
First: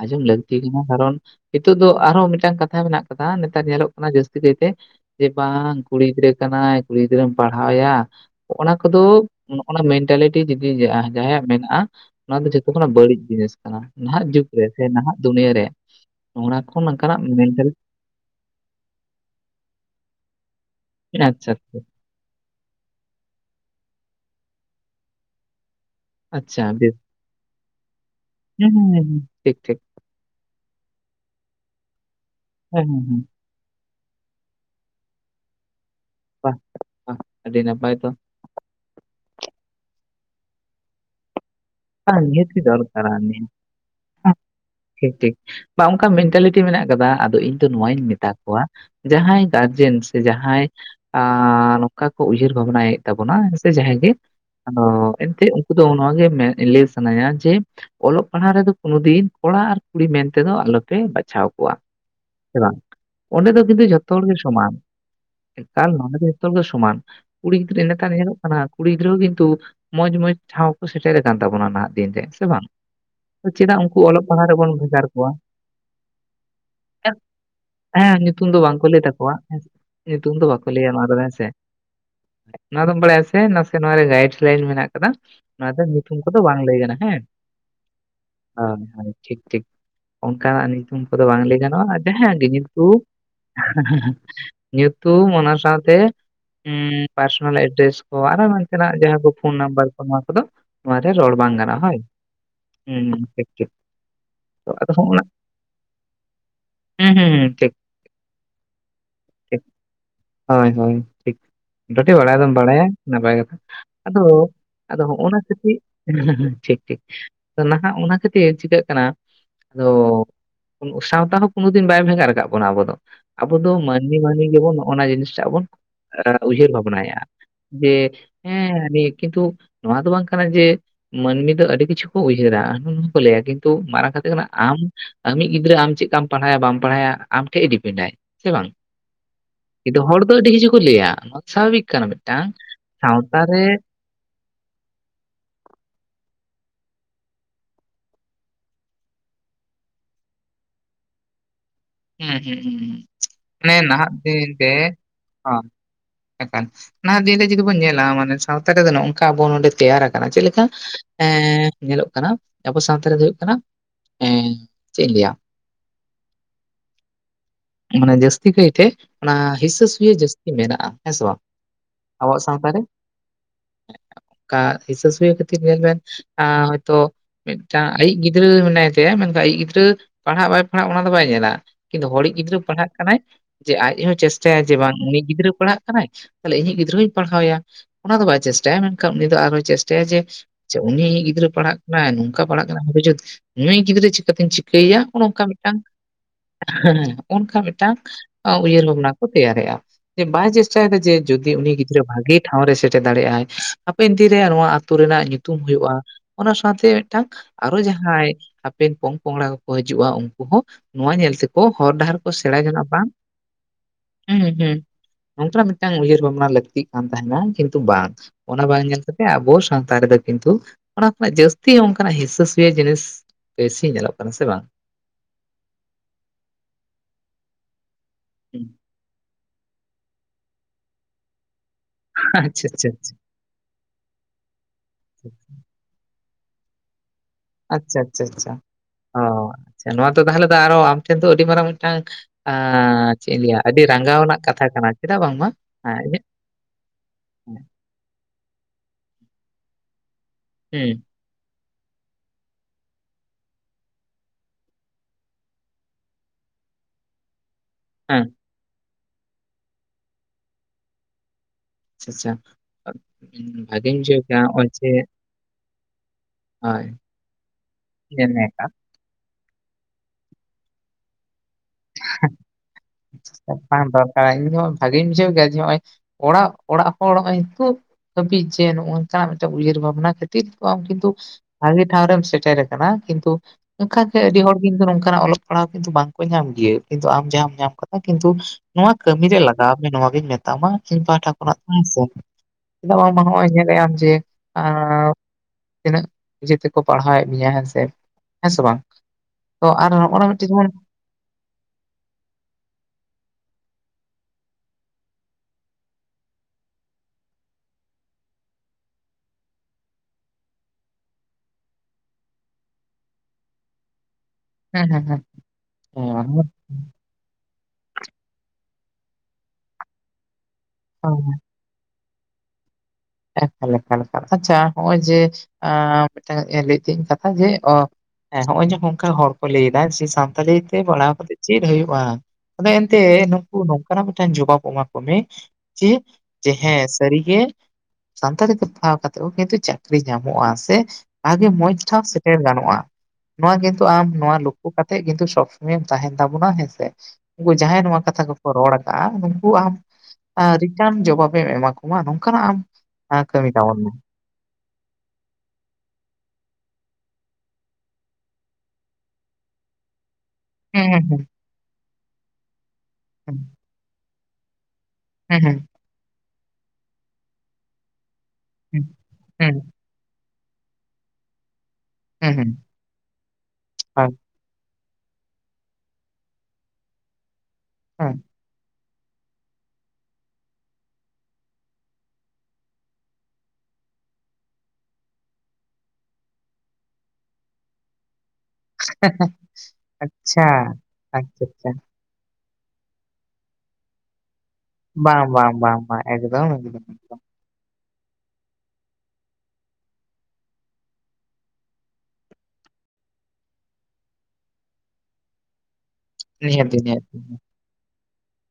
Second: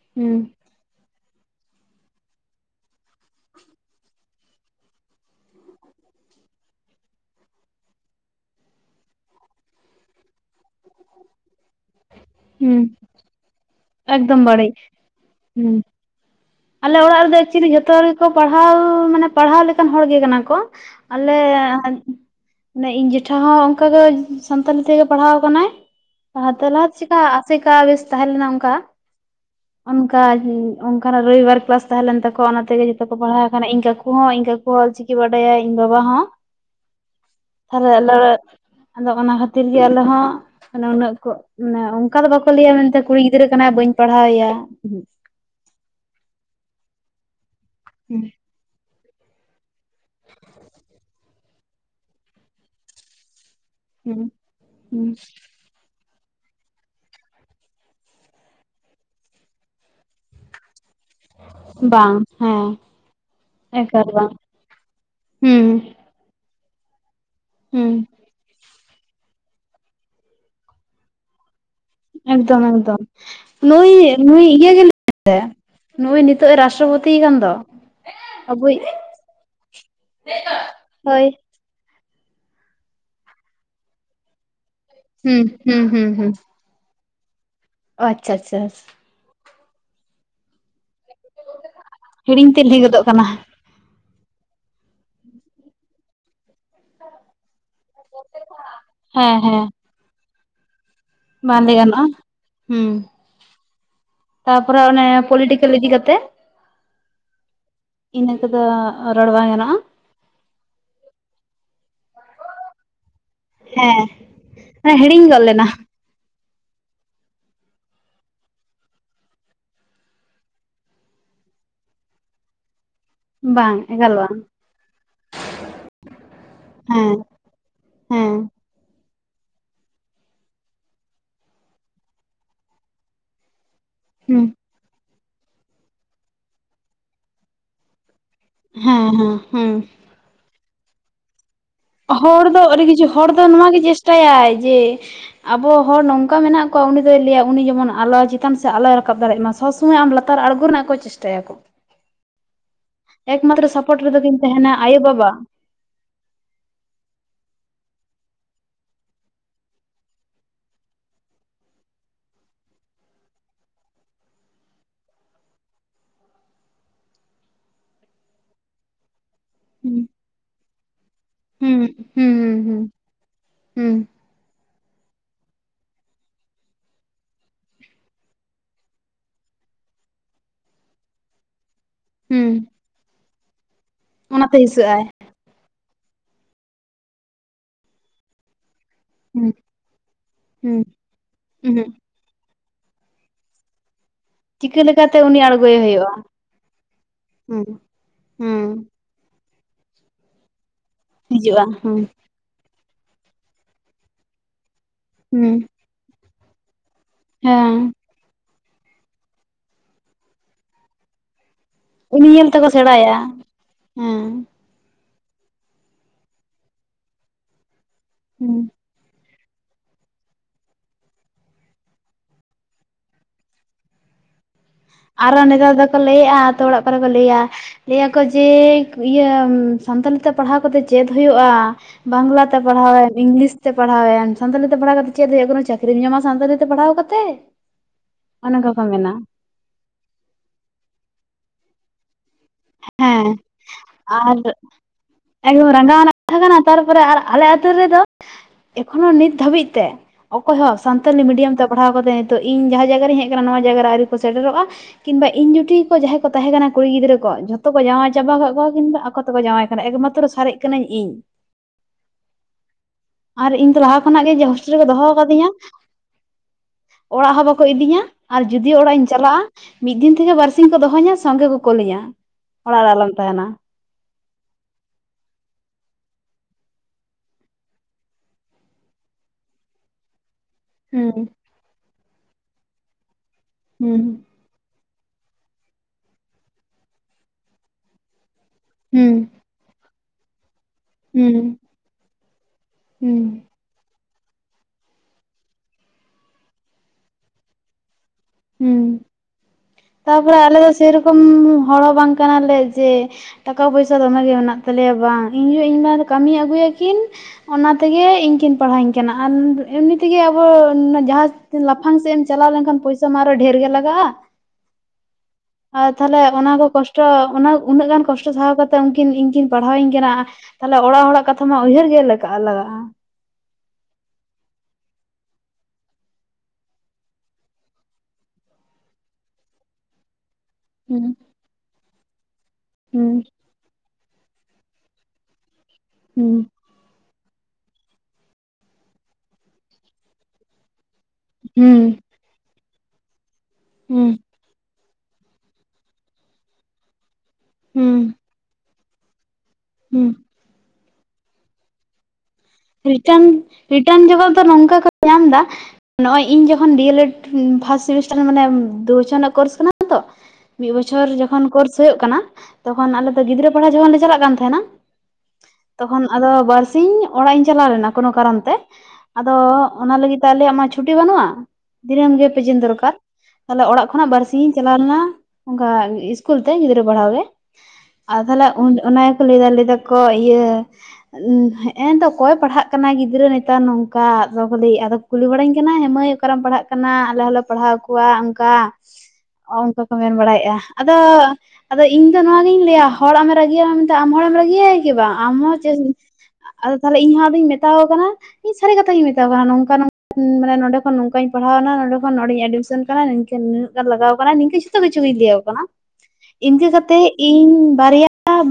ᱟᱸᱡᱚᱢ ᱦᱩᱸ ᱞᱟᱹᱠᱛᱤ ᱠᱟᱱᱟ ᱠᱟᱨᱚᱱ ᱱᱤᱛᱚᱜ ᱫᱚ ᱟᱨᱦᱚᱸ ᱢᱤᱫᱴᱟᱝ ᱠᱟᱛᱷᱟ ᱢᱮᱱᱟᱜ ᱠᱟᱫᱟ ᱱᱮᱛᱟᱨ ᱧᱮᱞᱚᱜ ᱠᱟᱱᱟ ᱡᱟᱹᱥᱛᱤ ᱠᱟᱭᱛᱮ, ᱡᱮ ᱵᱟᱝ ᱠᱩᱲᱤ ᱜᱤᱫᱽᱨᱟᱹ ᱠᱟᱱᱟᱭ ᱠᱩᱲᱤ ᱜᱤᱫᱽᱨᱟᱹᱢ ᱯᱟᱲᱦᱟᱣ ᱮᱭᱟ, ᱚᱱᱟ ᱠᱚᱫᱚᱜ ᱚᱱᱟ ᱢᱮᱱᱴᱟᱞᱤᱴᱤ ᱡᱩᱫᱤ ᱡᱟᱦᱟᱸᱭᱟᱜ ᱢᱮᱱᱟᱜᱼᱟ, ᱱᱚᱣᱟ ᱫᱚ ᱡᱷᱚᱛᱚ ᱦᱩᱸ ᱠᱷᱚᱱᱟᱜ ᱵᱟᱹᱲᱤᱡ ᱡᱤᱱᱤᱥ ᱠᱟᱱᱟ, ᱱᱟᱦᱟᱜ ᱮᱠᱫᱚᱢ ᱡᱩᱜᱽ ᱨᱮ ᱵᱟᱹᱲᱤᱡ ᱥᱮ ᱱᱟᱦᱟᱜ ᱫᱩᱱᱭᱟᱹᱨᱮ᱾ ᱦᱩᱸ ᱟᱞᱮ ᱚᱲᱟᱜ ᱨᱮᱫᱚ ᱮᱠ ᱪᱤᱞᱤ ᱡᱷᱚᱛᱚ ᱦᱚᱲ ᱯᱟᱲᱦᱟᱣ ᱢᱟᱱᱮ ᱯᱟᱲᱦᱟᱣ ᱞᱮᱠᱟᱱ ᱦᱚᱲ ᱜᱮ ᱠᱟᱱᱟ ᱠᱚ ᱟᱞᱮ ᱢᱟᱱᱮ ᱤᱧ ᱡᱮᱴᱷᱟ ᱦᱚᱸ ᱚᱱᱠᱟᱟᱜᱮ ᱥᱟᱱᱛᱟᱞᱤ ᱛᱮᱜᱮ ᱯᱟᱲᱦᱟᱣ ᱟᱠᱟᱱᱟᱭ ᱞᱟᱛᱮ ᱟᱪᱪᱷᱟ ᱞᱟᱦᱟ ᱵᱮᱥ ᱪᱮᱫ ᱚᱱᱠᱟ ᱟᱥᱮᱠᱟ ᱵᱮᱥ ᱛᱟᱦᱮᱸᱞᱮᱱᱟ ᱦᱮᱸ ᱚᱱᱠᱟ ᱦᱮᱸ ᱦᱮᱸ ᱦᱮᱸ ᱴᱷᱤᱠ ᱴᱷᱤᱠ ᱚᱱᱠᱟ ᱚᱱᱠᱟᱱᱟᱜ ᱨᱚᱵᱤᱵᱟᱨ ᱠᱮᱞᱟᱥ ᱛᱟᱦᱮᱸ ᱞᱮᱱ ᱛᱟᱠᱚᱣᱟ ᱚᱱᱟᱛᱮᱜᱮ ᱦᱮᱸ ᱦᱮᱸ ᱡᱚᱛᱚ ᱠᱚ ᱦᱮᱸ ᱯᱟᱲᱦᱟᱣ ᱢᱟᱱᱮ ᱤᱧ ᱠᱟᱠᱩ ᱦᱚᱸ ᱤᱧ ᱠᱟᱠᱩ ᱦᱚᱸ ᱚᱞ ᱪᱤᱠᱤ ᱵᱟᱰᱟᱭᱟ ᱤᱧ ᱵᱟᱵᱟ ᱦᱚᱸ, ᱵᱟᱦ ᱵᱟᱦ ᱟᱹᱰᱤ ᱛᱟᱦᱚᱞᱮ ᱱᱟᱯᱟᱭ ᱛᱚ ᱟᱞᱮ ᱫᱚ ᱟᱫᱚ ᱚᱱᱟ ᱠᱷᱟᱛᱤᱨ ᱜᱮ ᱟᱞᱮ ᱦᱚᱸ ᱩᱱᱟᱹᱜ ᱠᱚ ᱢᱟᱱᱮ ᱚᱱᱠᱟ ᱵᱟᱝ ᱫᱚ ᱱᱤᱦᱟᱹᱛ ᱵᱟᱠᱚ ᱜᱮ ᱞᱟᱹᱭᱟ ᱢᱮᱱᱛᱮ ᱫᱚᱨᱠᱟᱨᱟ ᱠᱩᱲᱤ ᱱᱤᱭᱟᱹ ᱜᱤᱫᱽᱨᱟᱹ ᱠᱟᱱᱟᱭ ᱵᱟᱹᱧ ᱯᱟᱲᱦᱟᱣᱮᱭᱟ, ᱴᱷᱤᱠ ᱴᱷᱤᱠ ᱵᱟ ᱚᱱᱠᱟ ᱢᱮᱱᱴᱟᱞᱤᱴᱤ ᱢᱮᱱᱟᱜ ᱠᱟᱫᱟ ᱟᱫᱚ ᱤᱧ ᱫᱚ ᱱᱚᱣᱟᱧ ᱦᱩᱸ ᱢᱮᱛᱟ ᱠᱚᱣᱟ, ᱡᱟᱦᱟᱸᱭ ᱜᱟᱨᱡᱮᱱ ᱥᱮ ᱡᱟᱦᱟᱸᱭ ᱟᱻ ᱱᱚᱝᱠᱟ ᱠᱚ ᱩᱭᱦᱟᱹᱨ ᱵᱷᱟᱵᱱᱟᱭᱮᱫ ᱛᱟᱵᱚᱱᱟ, ᱥᱮ ᱡᱟᱦᱟᱸᱭ ᱜᱮ ᱦᱩᱸ ᱟᱫᱚ ᱦᱩᱸ ᱮᱱᱛᱮᱫ ᱩᱱᱠᱩ ᱫᱚ ᱱᱚᱣᱟ ᱜᱮ ᱢᱮᱱ ᱞᱟᱹᱭ ᱥᱟᱱᱟᱧᱭᱟ ᱡᱮ ᱚᱞᱚᱜ ᱯᱟᱲᱦᱟᱜ ᱨᱮᱫᱚ ᱠᱳᱱᱚ ᱫᱤᱱ ᱠᱚᱲᱟ ᱟᱨ ᱠᱩᱲᱤ ᱢᱮᱱᱛᱮ ᱫᱚ ᱟᱞᱚ ᱯᱮ ᱵᱟᱪᱷᱟᱣ ᱠᱚᱣᱟ, ᱵᱟᱝ ᱥᱮ ᱦᱮᱸ ᱵᱟᱝ ᱚᱸᱰᱮ ᱫᱚ ᱠᱤᱱᱛᱩ ᱮᱠᱟᱞ ᱡᱚᱛᱚ ᱵᱟᱝ ᱦᱚᱲᱜᱮ ᱥᱚᱢᱟᱱ᱾ ᱦᱩᱸ ᱮᱠᱟᱞ <unintelligible> ᱡᱷᱚᱛᱚ ᱦᱚᱲ ᱜᱮ ᱥᱚᱢᱟᱱ ᱠᱩᱲᱤ ᱜᱤᱫᱽᱨᱟᱹ ᱦᱩᱸ ᱱᱮᱛᱟᱨ ᱧᱮᱞᱚᱜ ᱠᱟᱱᱟ ᱠᱩᱲᱤ ᱜᱤᱫᱽᱨᱟᱹ ᱦᱚᱸ ᱠᱤᱱᱛᱩ ᱢᱚᱸᱡᱽ ᱢᱚᱸᱡᱽ ᱴᱷᱟᱶ ᱠᱚ ᱥᱮᱴᱮᱨ ᱠᱟᱱ ᱛᱟᱵᱚᱱᱟ ᱱᱟᱦᱟᱜ᱾ ᱫᱤᱱ ᱨᱮ ᱥᱮ ᱵᱟᱝ ᱮᱠᱫᱚᱢ ᱮᱠᱫᱚᱢ ᱛᱚ ᱪᱮᱫᱟᱜ ᱱᱩᱭ ᱩᱱᱠᱩ ᱚᱞᱚᱜ ᱱᱩᱭ ᱯᱟᱲᱦᱟᱜ ᱨᱮᱵᱚᱱ ᱤᱭᱟᱹ ᱜᱮ ᱵᱷᱮᱜᱟᱨ ᱠᱚᱣᱟ <unintelligible> ᱱᱩᱭ ᱱᱤᱛᱚᱜ ᱮ ᱨᱟᱥᱴᱨᱚᱯᱚᱛᱤ ᱠᱟᱱ ᱫᱚ ᱦᱮᱸ ᱧᱩᱛᱩᱢ ᱫᱚ ᱟᱵᱚᱭᱤᱡ ᱵᱟᱝᱠᱚ ᱞᱟᱹᱭ ᱛᱟᱠᱚᱣᱟ ᱧᱩᱛᱩᱢ ᱫᱚ ᱵᱟᱠᱚ ᱞᱟᱹᱭᱟ ᱱᱚᱣᱟᱫᱚ ᱦᱳᱭ ᱦᱮᱸ ᱥᱮ ᱱᱚᱣᱟ ᱫᱚᱢ ᱵᱟᱲᱟᱭᱟ ᱥᱮ ᱱᱟᱥᱮ ᱱᱚᱣᱟ ᱨᱮ ᱜᱟᱭᱤᱰ ᱞᱟᱭᱤᱱ ᱢᱮᱱᱟᱜ ᱠᱟᱫᱟ ᱦᱩᱸ ᱱᱚᱣᱟ ᱫᱚ ᱦᱩᱸ ᱦᱩᱸ ᱦᱩᱸ ᱠᱚᱫᱚ ᱵᱟᱝ ᱞᱟᱹᱭ ᱠᱟᱱᱟ ᱦᱮᱸ ᱚ ᱟᱪᱪᱷᱟ ᱟᱪᱪᱷᱟ ᱦᱳᱭ ᱴᱷᱤᱠ ᱴᱷᱤᱠ ᱚᱱᱠᱟᱱᱟᱜ ᱧᱩᱛᱩᱢ ᱠᱚᱫᱚ ᱵᱟᱝ ᱞᱟᱹᱭ ᱜᱟᱱᱚᱜᱼᱟ ᱡᱟᱦᱟᱸ ᱜᱮ ᱦᱤᱲᱤᱧ ᱛᱮᱫ ᱞᱟᱹᱭ ᱧᱩᱛᱩᱢ ᱜᱚᱫᱚᱜ ᱠᱟᱱᱟ <unintelligible> ᱧᱩᱛᱩᱢ ᱚᱱᱟ ᱥᱟᱶᱛᱮ ᱩ ᱯᱟᱨᱥᱚᱱᱟᱞ ᱮᱰᱨᱮᱥ ᱛᱚ ᱟᱨᱮ ᱱᱚᱱᱛᱮᱱᱟᱜ ᱡᱟᱦᱟᱸ ᱠᱚ ᱦᱮᱸ ᱯᱷᱳᱱ ᱦᱮᱸ ᱱᱟᱢᱵᱟᱨ ᱠᱚ ᱱᱚᱣᱟ ᱠᱚᱫᱚ ᱱᱚᱣᱟ ᱨᱮ ᱨᱚᱲ ᱵᱟᱝ ᱵᱟᱝᱜᱟᱱᱟ ᱞᱟᱹᱭ ᱦᱭ ᱜᱟᱱᱚᱜᱼᱟ ᱦᱸ ᱴᱷᱤᱠ ᱴᱷᱤ ᱛᱟᱯᱚᱨ ᱚᱱᱮ ᱯᱚᱞᱤᱴᱤᱠᱮᱞ ᱤᱫᱤ ᱠᱟᱛᱮ ᱦᱩᱸ ᱦᱩᱸ ᱦᱩᱸ ᱴᱷᱤᱠ ᱤᱱᱟᱹ ᱠᱚᱫᱚ ᱨᱚᱲ ᱵᱟᱝ ᱴᱷᱤᱠ ᱜᱟᱱᱚᱜᱼᱟ ᱦᱳᱭ ᱦᱳᱭ ᱴᱷᱤᱠ <unintelligible> ᱵᱟᱲᱟᱭ ᱫᱚᱢ ᱵᱟᱲᱟᱭᱟ ᱱᱟᱯᱟᱭ ᱠᱟᱛᱷᱟ ᱟᱫᱚ ᱦᱮᱸ ᱟᱫᱚ ᱦᱤᱲᱤᱧ ᱜᱚᱫ ᱦᱚᱦᱚᱱᱟᱪᱮ ᱞᱮᱱᱟ <unintelligible> ᱴᱷᱤᱠ ᱴᱷᱤᱠ ᱱᱟᱦᱟᱜ ᱚᱱᱟ ᱠᱷᱟᱹᱛᱤᱨ ᱪᱤᱠᱟᱹᱜ ᱠᱟᱱᱟ ᱟᱫᱚ ᱥᱟᱶᱛᱟ ᱦᱚᱸ ᱠᱳᱱᱳ ᱫᱤᱱ ᱵᱟᱭ ᱵᱷᱮᱜᱟᱨ ᱨᱟᱠᱟᱫ ᱵᱚᱱᱟ ᱟᱵᱚ ᱫᱚ᱾ ᱟᱵᱚ ᱫᱚ ᱵᱟᱝ ᱮᱠᱟᱞ ᱢᱟᱹᱱᱢᱤ ᱵᱟᱝ ᱢᱟᱹᱱᱢᱤ ᱜᱮᱵᱚᱱ ᱱᱚᱜᱼᱚᱱᱟ ᱡᱤᱱᱤᱥᱴᱟᱜ ᱵᱚᱱ ᱩᱭᱦᱟᱹᱨ ᱦᱮᱸ ᱵᱷᱟᱵᱽᱱᱟᱭᱟ᱾ ᱡᱮ ᱦᱮᱸ ᱦᱮᱸᱱᱤᱭ <unintelligible> ᱠᱤᱱᱛᱩ ᱱᱚᱣᱟ ᱫᱚ ᱵᱟᱝ ᱠᱟᱱᱟ ᱡᱮ, ᱢᱟᱹᱱᱢᱤ ᱫᱚ ᱟᱹᱰᱤ ᱠᱤᱪᱷᱩ ᱠᱚ ᱩᱭᱦᱟᱹᱨᱟ ᱟᱨ ᱠᱚ ᱞᱟᱹᱭᱟ ᱠᱤᱱᱛᱩ ᱢᱟᱨᱟᱝ ᱦᱟᱱᱛᱮ ᱦᱩᱸ ᱠᱟᱱᱟ ᱟᱢ ᱟᱢᱤᱡ ᱜᱤᱫᱽᱨᱟᱹ ᱟᱢ ᱪᱮᱫ ᱠᱟᱢ ᱯᱟᱲᱦᱟᱭᱟ ᱵᱟᱢ ᱯᱟᱲᱦᱟᱭᱟ ᱟᱢ ᱴᱷᱮᱡᱼᱮ ᱰᱤᱯᱮᱱᱰ ᱟᱭ᱾ ᱥᱮ ᱵᱟᱝ, ᱦᱮᱸ ᱦᱮᱸ ᱦᱩᱸ ᱠᱤᱱᱛᱩ ᱦᱚᱲ ᱫᱚ ᱟᱹᱰᱤ ᱠᱤᱪᱷᱩ ᱠᱚ ᱞᱟᱹᱭᱟ <unintelligible> ᱦᱚᱲ ᱫᱚ ᱟᱹᱰᱤ ᱠᱤᱪᱷᱩ ᱦᱚᱲ ᱥᱟᱶᱛᱟ ᱫᱚ ᱨᱮ ᱱᱚᱣᱟ ᱜᱮ ᱪᱮᱥᱴᱟᱭᱟᱭ ᱡᱮ ᱟᱵᱚ ᱦᱚᱲ ᱱᱚᱝᱠᱟ ᱢᱮᱱᱟᱜ ᱠᱚᱣᱟ ᱩᱱᱤ ᱫᱚᱭ ᱞᱟᱹᱭᱟ ᱩᱱᱤ ᱡᱮᱢᱚᱱ ᱟᱞᱚ ᱪᱮᱛᱟᱱ ᱥᱮᱫ ᱟᱞᱚᱭ ᱨᱟᱠᱟᱵ ᱫᱟᱲᱮᱭᱟᱜ ᱢᱟ ᱥᱚᱵᱽ ᱥᱚᱢᱚᱭ ᱟᱢ ᱞᱟᱛᱟᱨ ᱟᱬᱜᱚ ᱨᱮᱱᱟᱜ ᱠᱚ ᱪᱮᱥᱴᱟᱭᱟ ᱠᱚ ᱦᱩᱸ ᱦᱩᱸ ᱢᱟᱱᱮ ᱥᱟᱯᱳᱨᱴ ᱱᱟᱦᱟᱜ ᱨᱮᱫᱚ ᱠᱤᱱ ᱛᱟᱦᱮᱱᱟ ᱫᱤᱱᱨᱮ ᱟᱭᱳ ᱵᱟᱵᱟ <unintelligible> ᱱᱟᱦᱟᱜ ᱫᱤᱱ ᱨᱮ ᱡᱩᱫᱤ ᱵᱚᱱ ᱧᱮᱞᱟ ᱢᱟᱱᱮ ᱥᱟᱶᱛᱟ ᱨᱮ ᱫᱚ ᱱᱚᱝᱠᱟ ᱟᱵᱚ ᱱᱚᱰᱮ ᱛᱮᱭᱟᱨ ᱟᱠᱟᱱᱟ ᱪᱮᱫ ᱞᱮᱠᱟ ᱦᱮᱸ ᱧᱮᱞᱚᱜ ᱠᱟᱱᱟ ᱟᱵᱚ ᱥᱟᱶᱛᱟ ᱨᱮ ᱫᱚ ᱦᱩᱭᱩᱜ ᱠᱟᱱᱟ ᱪᱮᱫ ᱤᱧ ᱞᱟᱹᱭᱟ ᱢᱟᱱᱮ ᱡᱟᱹᱥᱛᱤ ᱠᱟᱦᱤ ᱛᱮ ᱚᱱᱟ ᱦᱤᱸᱥᱟᱹ ᱦᱩᱸ ᱥᱩᱭᱟᱹ ᱡᱟᱹᱥᱛᱤ ᱢᱮᱱᱟᱜᱼᱟ ᱦᱮᱸ ᱥᱮ ᱵᱟᱝ ᱦᱩᱸ ᱦᱩᱸ ᱟᱵᱚᱣᱟᱜ ᱥᱟᱶᱛᱟ ᱨᱮ ᱦᱩᱸ ᱦᱩᱸ ᱚᱱᱠᱟ ᱦᱤᱥᱟᱹ ᱥᱩᱭᱟᱹ ᱠᱷᱟᱹᱛᱤᱨ ᱧᱮᱞ ᱵᱤᱱ ᱟ ᱦᱚᱭᱛᱚ ᱢᱤᱫᱴᱟᱝ ᱟᱭᱤᱡ ᱜᱤᱫᱽᱨᱟᱹ ᱢᱮᱱᱟᱭ ᱛᱟᱭᱟ ᱢᱮᱱᱠᱷᱟᱱ ᱟᱭᱤᱡ ᱜᱤᱫᱽᱨᱟᱹ ᱯᱟᱲᱦᱟᱜ ᱵᱟᱭ ᱯᱟᱲᱦᱟᱜ ᱚᱱᱟ ᱫᱚ ᱵᱟᱭ ᱧᱮᱞᱟ <unintelligible> ᱠᱤᱱᱛᱩ ᱦᱚᱲᱤᱡ ᱦᱩᱸ ᱜᱤᱫᱽᱨᱟᱹ ᱯᱟᱲᱦᱟᱜ ᱠᱟᱱᱟᱭ ᱡᱮ ᱟᱡ ᱦᱚᱸᱭ ᱚᱱᱟᱛᱮ ᱪᱮᱥᱴᱟᱭᱟ ᱡᱮ ᱦᱤᱥᱟᱹᱜ ᱵᱟᱝ ᱟᱭ ᱩᱱᱤ ᱜᱤᱫᱽᱨᱟᱹᱭ ᱯᱟᱲᱦᱟᱜ ᱠᱟᱱᱟᱭ ᱛᱟᱦᱚᱞᱮ ᱤᱧᱤᱡ ᱜᱤᱫᱽᱨᱟᱹ ᱦᱩᱧ ᱯᱟᱲᱦᱟᱣᱮᱭᱟ ᱚᱱᱟ ᱫᱚ ᱵᱟᱭ ᱪᱮᱥᱴᱟᱭᱟ ᱢᱮᱱᱠᱷᱟᱱ ᱩᱱᱤ ᱫᱚ ᱦᱩᱸ ᱟᱨᱦᱚᱭ ᱪᱮᱥᱴᱟᱭᱟ ᱡᱮ ᱦᱩᱸ ᱩᱱᱤ ᱜᱤᱫᱽᱨᱟᱹ ᱯᱟᱲᱦᱟᱜ ᱦᱩᱸ ᱠᱟᱱᱟᱭ ᱚᱱᱠᱟ ᱯᱟᱲᱦᱟᱜ ᱠᱟᱱᱟᱭ ᱱᱩᱭ ᱜᱤᱫᱽᱨᱟᱹ ᱪᱤᱠᱟ ᱛᱤᱧ ᱪᱤᱠᱟᱹ ᱪᱤᱠᱟᱹᱭᱮᱭᱟ ᱞᱮᱠᱟᱛᱮ ᱚᱱ ᱩᱱᱤ ᱱᱚᱝᱠᱟ ᱟᱬᱜᱚᱭᱮ ᱢᱤᱫᱴᱟᱝ ᱦᱩᱭᱩᱜᱼᱟ ᱦᱮᱸ ᱚᱱᱠᱟ ᱦᱩᱸ ᱢᱤᱫᱴᱟᱝ ᱩᱭᱦᱟᱹᱨ ᱦᱩᱸ ᱵᱷᱟᱵᱽᱱᱟ ᱠᱚ ᱛᱮᱭᱟᱨᱮᱜᱼᱟ ᱡᱮ ᱵᱟᱭ ᱪᱮᱥᱴᱟᱭᱮᱫᱟ ᱡᱮ ᱡᱩᱫᱤ ᱦᱤᱡᱩᱜᱼᱟ ᱩᱱᱤ ᱦᱩᱸ ᱜᱤᱫᱽᱨᱟᱹ ᱵᱷᱟᱜᱤ ᱴᱷᱟᱶ ᱨᱮ ᱥᱮᱴᱮᱨ ᱫᱟᱲᱮᱭᱟᱜᱼ ᱟᱭ ᱦᱟᱯᱮᱱ ᱫᱤᱱ ᱨᱮ ᱱᱚᱣᱟ <unintelligible> ᱟᱹᱛᱩ ᱨᱮᱱᱟᱜ ᱦᱩᱸ ᱧᱩᱛᱩᱢ ᱦᱩᱭᱩᱜᱼᱟ ᱚᱱᱟ ᱥᱟᱶᱛᱮ ᱢᱤᱫᱴᱟᱝ ᱟᱨ ᱦᱚᱸ ᱦᱮᱸ ᱡᱟᱦᱟᱸᱭ <unintelligible> ᱦᱟᱯᱚᱱ ᱯᱚᱝᱼᱯᱚᱝᱲᱟ ᱠᱚᱠᱚ ᱦᱤᱡᱩᱜᱼᱟ ᱩᱱᱠᱩ ᱦᱚᱸ ᱱᱚᱣᱟ ᱧᱮᱞ ᱛᱮ ᱠᱚ ᱦᱚᱨ ᱰᱟᱦᱟᱨ ᱠᱚ ᱩᱱᱤ ᱧᱮᱞ ᱥᱮᱬᱟ ᱛᱮᱠᱚ ᱡᱚᱝᱟᱜ ᱠᱷᱟᱱ ᱥᱮᱬᱟᱭᱟ ᱦᱮᱸ ᱦᱩᱸᱦᱩᱸ ᱱᱚᱝ ᱠᱟᱱᱟᱜ ᱢᱤᱫᱴᱟᱝ ᱩᱭᱦᱟᱹᱨ ᱵᱷᱟᱵᱽᱱᱟ ᱞᱟᱹᱠᱛᱤᱜ ᱠᱟᱱ ᱛᱟᱦᱮᱱᱟ ᱠᱤᱱᱛᱩ ᱵᱟᱝ ᱦᱩᱸ ᱚᱱᱟ ᱵᱟᱝ ᱧᱮᱞ ᱛᱮ ᱟᱵᱚ ᱥᱟᱶᱛᱟ ᱨᱮ ᱫᱚ ᱠᱤᱱᱛᱩ ᱚᱱᱟ ᱠᱷᱚᱱᱟᱜ ᱡᱟᱹᱥᱛᱤ ᱚᱱᱠᱟᱱᱟᱜ ᱦᱤᱸᱥᱟᱹ ᱥᱩᱭᱟᱹ ᱡᱤᱱᱤᱥ ᱵᱮᱥᱤ ᱧᱮᱞᱚᱜ ᱠᱟᱱᱟ ᱥᱮ ᱵᱟᱝ ᱟᱨᱦᱚᱸ ᱱᱮᱛᱟᱨ ᱫᱚᱠᱚ ᱞᱟᱹᱭᱮᱜᱼᱟ ᱟᱹᱛᱩ ᱚᱲᱟᱜ ᱠᱚᱨᱮ ᱠᱚ ᱞᱟᱹᱭᱟ ᱞᱟᱹᱭᱟᱠᱚ ᱡᱮ ᱦᱩᱸ, ᱤᱭᱟᱹ ᱥᱟᱱᱛᱟᱞᱤ ᱛᱮ ᱯᱟᱲᱦᱟᱣ ᱠᱟᱛᱮ ᱪᱮᱫ ᱦᱩᱭᱩᱜᱼᱟ ᱵᱟᱝᱞᱟ ᱛᱮ ᱟᱪᱪᱷᱟ ᱟᱪᱪᱷᱟ ᱯᱟᱲᱦᱟᱣ ᱟᱪᱪᱷᱟ ᱤᱝᱞᱤᱥ ᱛᱮ ᱯᱟᱲᱦᱟᱣᱮᱱ ᱥᱟᱱᱛᱟᱲᱤ ᱛᱮ ᱯᱟᱲᱦᱟᱣ ᱠᱟᱛᱮ ᱪᱮᱫ ᱦᱩᱭᱩᱜᱼᱟ ᱠᱚᱱᱚ ᱪᱟᱹᱠᱨᱤ ᱧᱟᱢᱚᱜᱼᱟ ᱥᱟᱱᱛᱟᱲᱤ ᱛᱮ ᱯᱟᱲᱦᱟᱣ ᱠᱟᱛᱮ ᱟᱪᱪᱷᱟ ᱟᱪᱪᱷᱟ ᱟᱪᱪᱷᱟ ᱱᱚᱣᱟ ᱫᱚ ᱛᱟᱦᱚᱞᱮ ᱫᱚ ᱟᱨᱦᱚᱸ ᱟᱢ ᱴᱷᱮᱱ ᱫᱚ ᱟᱹᱰᱤ ᱢᱟᱨᱟᱝ ᱢᱤᱫᱴᱟᱝ ᱟᱨ ᱦᱮᱸ ᱪᱮᱫ ᱤᱧ ᱞᱟᱹᱭᱟ ᱟᱹᱰᱤ ᱟᱨ ᱨᱟᱸᱜᱟᱣᱟᱱᱟᱜ ᱨᱮᱱᱟᱜ ᱠᱟᱛᱷᱟ ᱠᱟᱱᱟ ᱪᱮᱫᱟᱜ ᱵᱟᱝ ᱵᱟᱝ ᱮᱠᱫᱚᱢ ᱨᱟᱸᱜᱟᱣᱟᱱᱟᱜ ᱦᱮᱸ ᱠᱟᱛᱷᱟ ᱠᱟᱱᱟ ᱛᱟᱨᱯᱚᱨᱮ ᱟᱨ ᱟᱞᱮ ᱟᱛᱳ ᱨᱮᱫᱚ ᱮᱠᱷᱚᱱᱬᱳ ᱱᱤᱛ ᱫᱷᱟᱹᱵᱤᱡ ᱛᱮ ᱚᱠᱚᱭ ᱦᱚᱸ ᱦᱩᱸ ᱥᱟᱱᱛᱟᱞᱤ ᱢᱤᱰᱤᱭᱟᱢ ᱛᱮ ᱯᱟᱲᱦᱟᱣ ᱠᱟᱜ ᱠᱟᱛᱮ ᱱᱤᱛᱚᱜ ᱤᱧ ᱡᱟᱦᱟᱸ ᱡᱟᱭᱜᱟ ᱨᱤᱧ ᱦᱮᱡ ᱟᱠᱟᱱᱟ ᱱᱚᱣᱟ ᱡᱟᱭᱜᱟ ᱨᱮ ᱟᱹᱣᱨᱤ ᱠᱚ ᱥᱮᱴᱮᱨᱚᱜᱼᱟ ᱠᱤᱢᱵᱟ ᱤᱧ ᱡᱩᱴᱤ ᱠᱚ ᱡᱟᱦᱟᱸᱭ ᱠᱚ ᱛᱟᱦᱮᱸ ᱠᱟᱱᱟ ᱠᱩᱲᱤ ᱜᱤᱫᱽᱨᱟᱹ ᱠᱚ ᱡᱷᱚᱛᱚ ᱠᱚ ᱡᱟᱶᱟᱭ ᱪᱟᱵᱟ ᱦᱮᱸ ᱠᱟᱜ ᱠᱚᱣᱟ ᱠᱤᱱᱛᱩ ᱟᱠᱚ ᱛᱮᱠᱚ ᱡᱟᱶᱟᱭ ᱠᱟᱱᱟ ᱮᱠᱢᱟᱛᱨᱚ ᱥᱟᱨᱮᱡ ᱠᱟᱹᱱᱟᱹᱧ ᱤᱧ ᱟᱪᱪᱷᱟ ᱟᱪᱪᱷᱟ ᱟᱨ ᱤᱧ ᱫᱚ ᱵᱷᱟᱜᱤᱧ ᱞᱟᱦᱟ ᱵᱩᱡᱷᱟᱹᱣ ᱠᱷᱚᱱᱟᱜ ᱠᱮᱜᱼᱟ ᱜᱮ ᱱᱚᱜᱼᱚᱭ ᱦᱳᱥᱴᱮᱞ ᱡᱮ ᱨᱮᱠᱚ ᱫᱚᱦᱚ ᱟᱠᱟᱫᱤᱧᱟ ᱦᱳᱭ ᱚᱲᱟᱜ ᱦᱚᱸ ᱵᱟᱠᱚ ᱤᱫᱤᱧᱟ ᱧᱮᱞ ᱟᱨ ᱢᱮ ᱡᱩᱫᱤ ᱚᱲᱟᱜ ᱤᱧ ᱪᱟᱞᱟᱜᱼᱟ ᱢᱤᱫ ᱫᱤᱱ ᱛᱷᱮᱠᱮ ᱵᱟᱨᱥᱤᱧ ᱠᱚ ᱫᱚᱦᱚ ᱭᱤᱧᱟ ᱥᱚᱸᱜᱮ ᱠᱚ ᱠᱩᱞᱤᱧᱟ ᱚᱲᱟᱜ ᱨᱮ ᱟᱞᱚᱢ ᱛᱟᱦᱮᱱᱟ ᱵᱟᱝ ᱵᱟᱝ ᱵᱟ ᱤᱧ ᱦᱚ ᱵᱷᱟᱜᱤᱧ ᱵᱩᱡᱷᱟᱹᱣ ᱠᱮᱫᱼᱟ ᱡᱮ ᱱᱚᱜᱼᱚᱭ ᱚᱲᱟᱜ ᱚᱲᱟᱜ ᱦᱚᱲᱟᱜ ᱱᱤᱛᱚᱜ ᱦᱟᱹᱵᱤᱡ ᱡᱮ ᱱᱚᱜᱼᱚ ᱱᱚᱝᱠᱟᱱᱟᱜ ᱢᱤᱫᱴᱮᱱ ᱩᱭᱦᱟᱹᱨ ᱵᱷᱟᱵᱽᱱᱟ ᱠᱷᱟᱹᱛᱤᱨ ᱟᱢ ᱠᱤᱱᱛᱩ ᱦᱩᱸ ᱵᱷᱟᱜᱤ ᱴᱷᱟᱶ ᱨᱮᱢ ᱥᱮᱴᱮᱨ ᱟᱠᱟᱱᱟ ᱠᱤᱱᱛᱩ ᱦᱩᱸ ᱮᱱᱠᱷᱟᱱ ᱥᱮ ᱟᱹᱰᱤ ᱦᱚᱲ ᱱᱚᱝᱠᱟᱱᱟᱜ ᱚᱞᱚᱜ ᱯᱟᱲᱦᱟᱣ ᱠᱤᱱᱛᱩ ᱵᱟᱝ ᱠᱚ ᱧᱟᱢ ᱜᱮᱭᱟ ᱠᱤᱱᱛᱩ ᱟᱢ ᱡᱟᱦᱟᱸᱢ ᱧᱟᱢ ᱠᱮᱫᱟ ᱠᱤᱱᱛᱩ ᱱᱚᱶᱟ ᱦᱩᱸ ᱠᱟᱹᱢᱤ ᱨᱮ ᱞᱟᱜ ᱱᱚᱣᱟ ᱜᱤᱧ ᱢᱮᱛᱟᱢᱟ ᱤᱧ ᱯᱟᱦᱴᱟ ᱠᱷᱚᱱᱟᱜ ᱦᱩᱸ ᱦᱮᱸ ᱪᱮ ᱪᱮᱫᱟᱜ ᱵᱟᱝ ᱦᱩᱸ ᱢᱟ ᱞᱟᱹᱭᱟᱢ ᱡᱮ ᱛᱤᱱᱟᱹᱜ ᱱᱤᱡᱮ ᱛᱮᱠᱚ ᱯᱟᱲᱦᱟᱣᱮᱫ ᱢᱮᱭᱟ ᱦᱮᱸ ᱥᱮ ᱦᱮᱸ ᱥᱮ ᱵᱟᱝ ᱦᱩᱸ ᱛᱚ ᱟᱨ ᱱᱚᱜᱼᱚᱭ ᱚᱱᱟ ᱢᱤᱫᱴᱤᱡ ᱡᱮᱢᱚᱱ ᱠᱚᱢ ᱦᱚᱲ ᱦᱚᱸ ᱵᱟᱝ ᱠᱟᱱᱟ ᱞᱮ ᱡᱮ ᱴᱟᱠᱟ ᱯᱚᱭᱥᱟ ᱫᱚᱢᱮ ᱜᱮ ᱢᱮᱱᱟᱜ ᱛᱟᱞᱮᱭᱟ ᱵᱟᱝ ᱤᱧ ᱵᱟ ᱤᱧᱢᱟ ᱠᱟᱹᱢᱤ ᱟᱹᱜᱩ ᱭᱟᱹᱠᱤᱱ ᱚᱱᱟ ᱛᱮᱜᱮ ᱤᱧ ᱠᱤᱱ ᱯᱟᱲᱦᱟᱣᱤᱧ ᱠᱟᱱᱟ ᱟᱨ ᱮᱢᱱᱤ ᱛᱮ ᱜᱮ ᱟᱵᱚ ᱡᱟᱦᱟᱸ ᱞᱟᱯᱷᱟᱝ ᱥᱮᱫ ᱮᱢ ᱪᱟᱞᱟᱣ ᱞᱮᱱᱠᱷᱟᱱ ᱯᱚᱭᱥᱟ ᱢᱟ ᱟᱨᱦᱚᱸ ᱰᱷᱮᱨ ᱜᱮ ᱞᱟᱜᱟᱜᱼᱟ ᱦᱮᱸ ᱦᱮᱸ ᱦᱮᱸ ᱟᱨ ᱛᱟᱦᱚᱞᱮ ᱚᱱᱟ ᱠᱚ ᱠᱚᱥᱴᱚ ᱠᱚᱥᱴᱚ ᱚᱱᱟ ᱩᱱᱟᱹᱜ ᱜᱟᱱ ᱠᱚᱥᱴᱚ ᱥᱟᱦᱟᱣ ᱠᱟᱛᱮ ᱩᱱᱠᱤᱱ ᱤᱧ ᱠᱤᱱ ᱯᱟᱲᱦᱟᱣᱤᱧ ᱠᱟᱱᱟ ᱛᱟᱦᱚᱞᱮ ᱚᱲᱟᱜ ᱦᱮᱸ ᱦᱚᱲᱟᱜ ᱠᱟᱛᱷᱟ ᱢᱟ ᱩᱭᱦᱟᱹᱨ ᱜᱮ ᱞᱟᱜᱟᱜᱼᱟ ᱞᱟᱜᱟᱜᱼᱟ ᱮᱠᱟᱞ ᱮᱠᱟᱞ ᱮᱠᱟᱞ ᱟᱪᱪᱷᱟ ᱱᱚᱜᱼᱚᱭ ᱡᱮ ᱢᱤᱫᱴᱟᱝ ᱞᱟᱹᱭ ᱮᱫᱟᱹᱧ ᱠᱟᱛᱷᱟ ᱡᱮ ᱦᱮᱸ ᱦᱚᱜ ᱚᱭ ᱡᱮ ᱚᱱᱠᱟ ᱦᱚᱲ ᱠᱚ ᱞᱟᱹᱭ ᱮᱫᱟ ᱡᱮ ᱥᱟᱱᱛᱟᱞᱤ ᱛᱮ ᱦᱩᱸ ᱵᱟᱲᱦᱟᱣ ᱠᱟᱛᱮ ᱪᱮᱫ ᱦᱩᱭᱩᱜᱼᱟ ᱟᱫᱚ ᱮᱱᱛᱮ ᱦᱩᱸ ᱱᱩᱠᱩ ᱱᱚᱝᱠᱟᱱᱟᱜ ᱢᱤᱫᱴᱟᱱ ᱡᱚᱵᱟᱵ ᱮᱢᱟ ᱠᱚ ᱢᱮ ᱡᱮ ᱦᱩᱸ ᱡᱮ ᱦᱮᱸ ᱥᱟᱹᱨᱤᱜᱮ ᱥᱟᱱᱛᱟᱲᱤ ᱛᱮ ᱯᱟᱲᱦᱟᱣ ᱠᱟᱛᱮᱫ ᱦᱚᱸ ᱠᱤᱱᱛᱩ ᱪᱟᱹᱠᱨᱤ ᱧᱟᱢᱚᱜᱼᱟ ᱥᱮ ᱵᱷᱟᱜᱮ ᱢᱚᱸᱡᱽ ᱦᱩᱸ ᱴᱷᱟᱣ ᱥᱮᱴᱮᱨ ᱜᱟᱱᱚᱜᱼᱟ ᱱᱚᱣᱟ ᱠᱤᱱᱛᱩ ᱟᱢ ᱦᱩᱸ ᱱᱚᱣᱟ ᱞᱚᱠᱠᱷᱚ ᱠᱟᱛᱮᱜ ᱠᱤᱱᱛᱩ ᱥᱚᱵ ᱥᱚᱢᱚᱭᱢ ᱛᱟᱦᱮᱱ ᱛᱟᱵᱚᱱᱟ ᱦᱮᱸᱥᱮ ᱩᱱᱠᱩ ᱡᱟᱦᱟᱸᱭ ᱱᱚᱣᱟ ᱦᱩᱸ ᱠᱟᱛᱷᱟ ᱠᱚᱠᱚ ᱨᱚᱲ ᱠᱟᱜᱼᱟ ᱩᱱᱠᱩ ᱟᱢ ᱦᱩᱸ ᱨᱤᱴᱟᱨᱱ ᱡᱚᱵᱟᱵᱮᱢ ᱮᱢᱟ ᱠᱚᱢᱟ ᱱᱚᱝᱠᱟᱱᱟᱜ ᱟᱢ ᱟᱸ ᱨᱤᱴᱟᱨᱱ ᱠᱟᱹᱢᱤ ᱛᱟᱵᱚᱱ ᱢᱮ᱾ ᱨᱤᱴᱟᱨᱱ ᱡᱚᱵᱟᱵ ᱫᱚ ᱱᱚᱝᱠᱟ ᱠᱚ ᱧᱟᱢ ᱫᱟ ᱱᱚᱜᱼᱚᱭ ᱤᱧ ᱡᱚᱠᱷᱚᱱ B L Ed first semester ᱢᱟᱱᱮ ᱫᱩ ᱵᱚᱪᱷᱚᱨ ᱨᱮᱱᱟᱜ ᱠᱳᱨᱥ ᱠᱟᱱᱟ ᱛᱚ ᱢᱤᱫ ᱵᱚᱪᱷᱚᱨ ᱡᱚᱠᱷᱚᱱ ᱠᱳᱨᱥ ᱦᱩᱭᱩᱜ ᱠᱟᱱᱟ ᱛᱚᱠᱷᱚᱱ ᱟᱞᱮᱫᱚ ᱜᱤᱫᱽᱨᱟᱹ ᱯᱟᱲᱦᱟ ᱡᱚᱠᱷᱚᱱ ᱞᱮ ᱪᱟᱞᱟᱜ ᱠᱟᱱ ᱛᱟᱦᱮᱸᱱᱟ ᱦᱮᱸ ᱦᱮᱸ ᱛᱚᱠᱷᱚᱱ ᱟᱫᱚ ᱵᱟᱨᱥᱤᱧ ᱚᱲᱟᱜ ᱤᱧ ᱪᱟᱞᱟᱣ ᱞᱮᱱᱟ ᱠᱳᱱᱳ ᱠᱟᱨᱚᱱ ᱛᱮ ᱟᱫᱚ ᱚᱱᱟ ᱞᱟᱹᱜᱤᱫ ᱛᱮ ᱟᱞᱮᱭᱟᱜ ᱢᱟ ᱪᱷᱩᱴᱤ ᱵᱟᱹᱱᱩᱜᱼᱟ ᱫᱤᱱᱟᱹᱢ ᱜᱮ ᱯᱮᱡᱮᱱ ᱫᱚᱨᱠᱟᱨ ᱛᱟᱦᱞᱮ ᱚᱲᱟᱜ ᱠᱷᱚᱱᱟᱜ ᱵᱟᱨᱥᱤ ᱛᱤ ᱪᱟᱞᱟᱣ ᱞᱮᱱᱟ ᱚᱱᱠᱟ ᱤᱥᱠᱩᱞ ᱛᱮ ᱜᱤᱫᱽᱨᱟᱹ ᱯᱟᱲᱦᱟᱣ ᱜᱮ ᱚᱱ ᱚᱱᱟ ᱜᱮᱠᱚ ᱞᱟᱹᱭ ᱫᱟ ᱞᱟᱹᱭᱫᱟᱠᱚ ᱤᱭᱟᱹ ᱮᱱᱛᱚ ᱚᱠᱚᱭ ᱯᱟᱲᱦᱟᱜ ᱠᱟᱱᱟᱭ ᱜᱤᱫᱽᱨᱟᱹ ᱱᱮᱛᱟᱨ ᱱᱚᱝᱠᱟ ᱫᱚᱠᱚ ᱞᱟᱹᱭᱮᱜ-ᱟ ᱟᱫᱚ ᱠᱩᱞᱤ ᱵᱟᱲᱟᱧ ᱠᱟᱱᱟ ᱦᱮ ᱢᱟᱹᱭ ᱚᱠᱟᱨᱮᱢ ᱯᱟᱲᱦᱟᱜ ᱠᱟᱱᱟ ᱠᱟᱱᱟ ᱟᱞᱮ ᱦᱚᱞᱮ ᱯᱟᱲᱦᱟᱣ ᱠᱚᱣᱟ ᱚᱱᱠᱟ ᱚᱱᱠᱟ ᱠᱚ ᱢᱮᱱ ᱵᱟᱲᱟᱭᱮᱜᱼᱟ ᱟᱫᱚ ᱟᱫᱚ ᱤᱧ ᱫᱚ ᱱᱚᱣᱟᱜᱤᱧ ᱞᱟᱹᱭᱟ ᱦᱚᱲ ᱟᱢᱮ ᱨᱟᱹᱜᱤᱭᱟᱢᱟ ᱢᱮᱱᱛᱮ ᱟᱢ ᱦᱚᱲᱮᱢ ᱨᱟᱹᱜᱤᱭᱟᱭ ᱠᱤ ᱵᱟᱝ ᱟᱢ ᱵᱟᱝ ᱦᱚᱸ ᱵᱟᱝ ᱪᱮᱫ ᱵᱟᱝ ᱮᱠᱫᱚᱢ ᱟᱫᱚ ᱛᱟᱦᱚᱞᱮ ᱤᱧ ᱦᱚᱸ ᱟᱫᱚᱧ ᱢᱮᱛᱟᱣᱟ ᱠᱟᱱᱟ ᱤᱧ ᱥᱟᱹᱨᱤ ᱠᱟᱛᱷᱟ ᱜᱤᱧ ᱢᱮᱛᱟᱣ ᱠᱚ ᱠᱟᱱᱟ ᱱᱚᱝᱠᱟ ᱱᱚᱝᱠᱟ ᱢᱟᱱᱮ ᱱᱚᱸᱰᱮ ᱠᱷᱚᱱ ᱱᱚᱝᱠᱟᱧ ᱯᱟᱲᱦᱟᱣᱱᱟ ᱱᱚᱰᱮ ᱠᱷᱚᱱ ᱱᱚᱸᱰᱮᱧ ᱮᱰᱢᱤᱥᱚᱱ ᱠᱟᱱᱟ ᱱᱤᱝᱠᱟᱹ ᱱᱤᱱᱟᱹᱜ ᱞᱟᱜᱟᱣ ᱠᱟᱱᱟ ᱱᱤᱝᱠᱟᱹ ᱡᱷᱚᱛᱚ ᱠᱤᱪᱷᱩ ᱜᱤᱧ ᱞᱟᱹᱭᱟ ᱠᱚ ᱠᱟᱱᱟ ᱤᱱᱠᱟᱹ ᱠᱟᱛᱮᱜ ᱤᱧ ᱵᱟᱨᱭᱟ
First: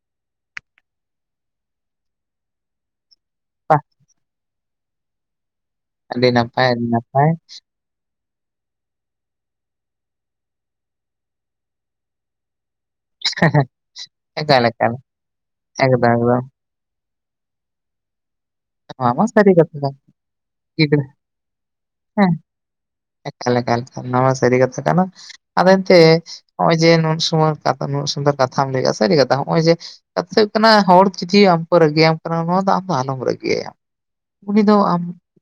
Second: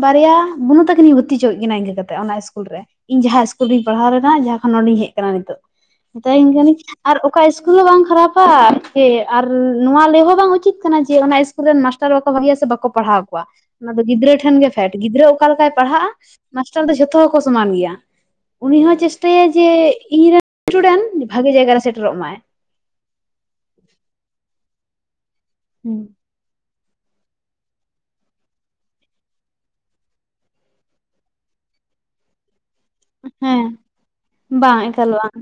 ᱵᱟᱨᱭᱟ ᱵᱩᱱᱩ ᱛᱟᱠᱤᱱᱤᱧ ᱵᱷᱩᱨᱛᱤ ᱦᱚᱪᱚᱠᱮᱜ ᱠᱤᱱᱟ ᱤᱱᱠᱟᱹ ᱠᱟᱛᱮᱫ ᱚᱱᱟ ᱤᱥᱠᱩᱞ ᱨᱮ ᱤᱧ ᱡᱟᱦᱟᱸ ᱤᱥᱠᱩᱞ ᱨᱤᱧ ᱯᱟᱲᱦᱟᱣ ᱞᱮᱱᱟ ᱡᱟᱦᱟᱸᱠᱷᱚᱱ ᱱᱚᱸᱰᱮᱧ ᱦᱮᱡ ᱠᱟᱱᱟ ᱱᱤᱛᱚᱜ ᱢᱮᱛᱟᱠᱤᱱ ᱠᱟᱹᱱᱟᱹᱧ ᱟᱨ ᱚᱠᱟ ᱤᱥᱠᱩᱞ ᱦᱚᱸ ᱵᱟᱝ ᱠᱷᱟᱨᱟᱯᱟ ᱥᱮ ᱟᱨ ᱱᱚᱣᱟ ᱞᱮᱦᱚᱸ ᱵᱟᱝ ᱩᱪᱤᱛ ᱠᱟᱱᱟ ᱡᱮ ᱚᱱᱟ ᱤᱥᱠᱩᱞ ᱨᱮᱱ ᱢᱟᱥᱴᱟᱨ ᱵᱟᱠᱚ ᱵᱷᱟᱜᱮᱭᱟ ᱥᱮ ᱵᱟᱠᱚ ᱯᱟᱲᱦᱟᱣ ᱠᱚᱣᱟ ᱚᱱᱟ ᱫᱚ ᱜᱤᱫᱽᱨᱟᱹ ᱴᱷᱮᱱ ᱜᱮ ᱯᱷᱮᱰ ᱜᱤᱫᱽᱨᱟᱹ ᱚᱠᱟ ᱞᱮᱠᱟᱭ ᱯᱟᱲᱦᱟᱜᱼᱟ ᱢᱟᱥᱴᱟᱨ ᱫᱚ ᱡᱷᱚᱛᱚ ᱦᱚᱸᱠᱚ ᱥᱚᱢᱟᱱ ᱜᱮᱭᱟ ᱩᱱᱤᱦᱚ ᱪᱮᱥᱴᱟᱭᱟ ᱡᱮ ᱤᱧᱨᱮᱱ ᱤᱥᱴᱩᱰᱮᱱ ᱵᱷᱟᱜᱮ ᱡᱟᱭᱜᱟᱨ ᱨᱮ ᱥᱮᱴᱮᱨᱚᱜ ᱢᱟᱭ ᱮᱠᱟᱞ ᱮᱠᱟᱞ ᱱᱚᱣᱟ ᱥᱟᱹᱨᱤ ᱠᱟᱛᱷᱟ ᱠᱟᱱᱟ ᱟᱫᱚ ᱮᱱᱛᱮ ᱱᱚᱜ ᱚᱭᱮ ᱡᱮ ᱱᱩᱱ ᱱᱩᱱᱟᱹᱜ ᱥᱩᱱᱫᱚᱨ ᱠᱟᱛᱷᱟᱢ ᱞᱟᱹᱭᱮᱜᱼᱟ ᱥᱮ ᱥᱟᱹᱨᱤ ᱠᱟᱛᱷᱟ ᱱᱚᱜᱼᱚᱭ ᱡᱮ ᱠᱟᱛᱷᱟ ᱦᱩᱭᱩᱜ ᱠᱟᱱᱟ ᱦᱚᱲ <unintelligible> ᱟᱢ ᱠᱚ ᱨᱟᱹᱜᱤᱭᱟᱢ ᱠᱟᱱᱟ ᱱᱚᱣᱟ ᱫᱚ ᱟᱢ ᱫᱚ ᱟᱞᱚᱢ ᱦᱮᱸ ᱨᱟᱹᱜᱤᱭᱟᱭᱟ ᱩᱱᱤ ᱫᱚ ᱵᱟᱝ ᱟᱢ ᱮᱠᱟᱞ ᱵᱟᱝ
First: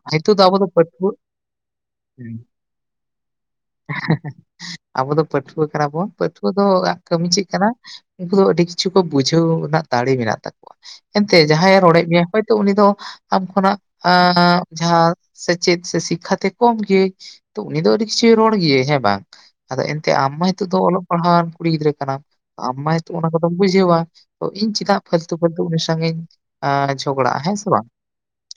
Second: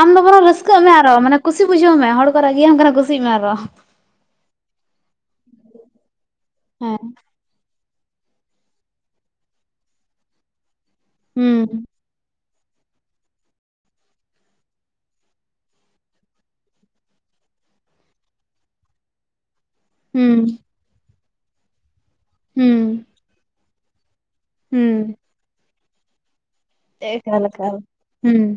ᱟᱢ ᱫᱚ ᱱᱤᱛᱳᱜ ᱵᱚᱨᱚᱢ ᱟᱵᱚ ᱨᱟᱹᱥᱠᱟᱹᱜ ᱢᱮ ᱯᱟᱹᱴᱷᱩᱣᱟᱹ ᱟᱨᱚ ᱢᱟᱱᱮ ᱠᱩᱥᱤ ᱵᱩᱡᱷᱟᱹᱣ ᱢᱮ ᱦᱚᱲ ᱠᱚ ᱦᱩᱸ᱾ ᱨᱟᱹᱜᱤᱭᱟᱢ ᱠᱟᱱᱟ <unintelligible> ᱠᱩᱥᱤᱜ ᱢᱮ ᱟᱨᱚ ᱟᱵᱚ ᱫᱚ ᱯᱟᱹᱴᱷᱩᱣᱟᱹ ᱠᱟᱱᱟ ᱵᱚᱱ ᱯᱟᱹᱴᱷᱩᱣᱟᱹ ᱫᱚ ᱦᱮᱸ ᱠᱟᱹᱢᱤ ᱪᱮᱫ ᱠᱟᱱᱟ ᱩᱱᱠᱩ ᱫᱚ ᱟᱹᱰᱤ ᱠᱤᱪᱷᱩ ᱠᱚ ᱵᱩᱡᱷᱟᱹᱣ ᱨᱮᱱᱟᱜ ᱫᱟᱲᱮ ᱢᱮᱱᱟᱜ ᱛᱟᱠᱚᱣᱟ ᱮᱱᱛᱮ ᱡᱟᱦᱟᱸᱭᱮ ᱦᱩᱸ ᱨᱚᱲᱮᱜ ᱢᱮᱭᱟ ᱦᱚᱭ ᱩᱱᱤ ᱫᱚ ᱟᱢ ᱠᱷᱚᱱᱟᱜ ᱡᱟᱦᱟᱸ ᱥᱮᱪᱮᱫ ᱥᱮ ᱥᱤᱠᱠᱷᱟᱛᱮ ᱠᱚᱢ ᱜᱮᱭ ᱛᱚ ᱩᱱᱤ ᱫᱚ ᱟᱹᱰᱤ ᱠᱤᱪᱷᱩᱭ ᱨᱚᱲ ᱜᱮᱭᱟᱭ ᱦᱮᱸ ᱵᱟᱝ ᱟᱫᱚ ᱮᱱᱛᱮ ᱟᱢ ᱢᱟ ᱦᱩᱸ ᱱᱤᱛᱚᱜ ᱫᱚ ᱚᱞᱚᱜ ᱯᱟᱲᱦᱟᱣᱟᱱ ᱠᱩᱲᱤ ᱜᱤᱫᱽᱨᱟᱹ ᱠᱟᱱᱟᱢ ᱟᱢ ᱢᱟ ᱦᱩᱸ ᱚᱱᱟ ᱠᱚᱫᱚᱢ ᱵᱩᱡᱷᱟᱹᱣᱟ ᱛᱚ ᱤᱧ ᱪᱮᱫᱟᱜ ᱦᱩᱸ ᱯᱷᱟᱞᱛᱩ ᱯᱟᱹᱞᱛᱩ ᱩᱱᱤ ᱥᱟᱝ ᱤᱧ ᱮᱠᱟᱞ ᱮᱠᱟᱞ ᱦᱩᱸ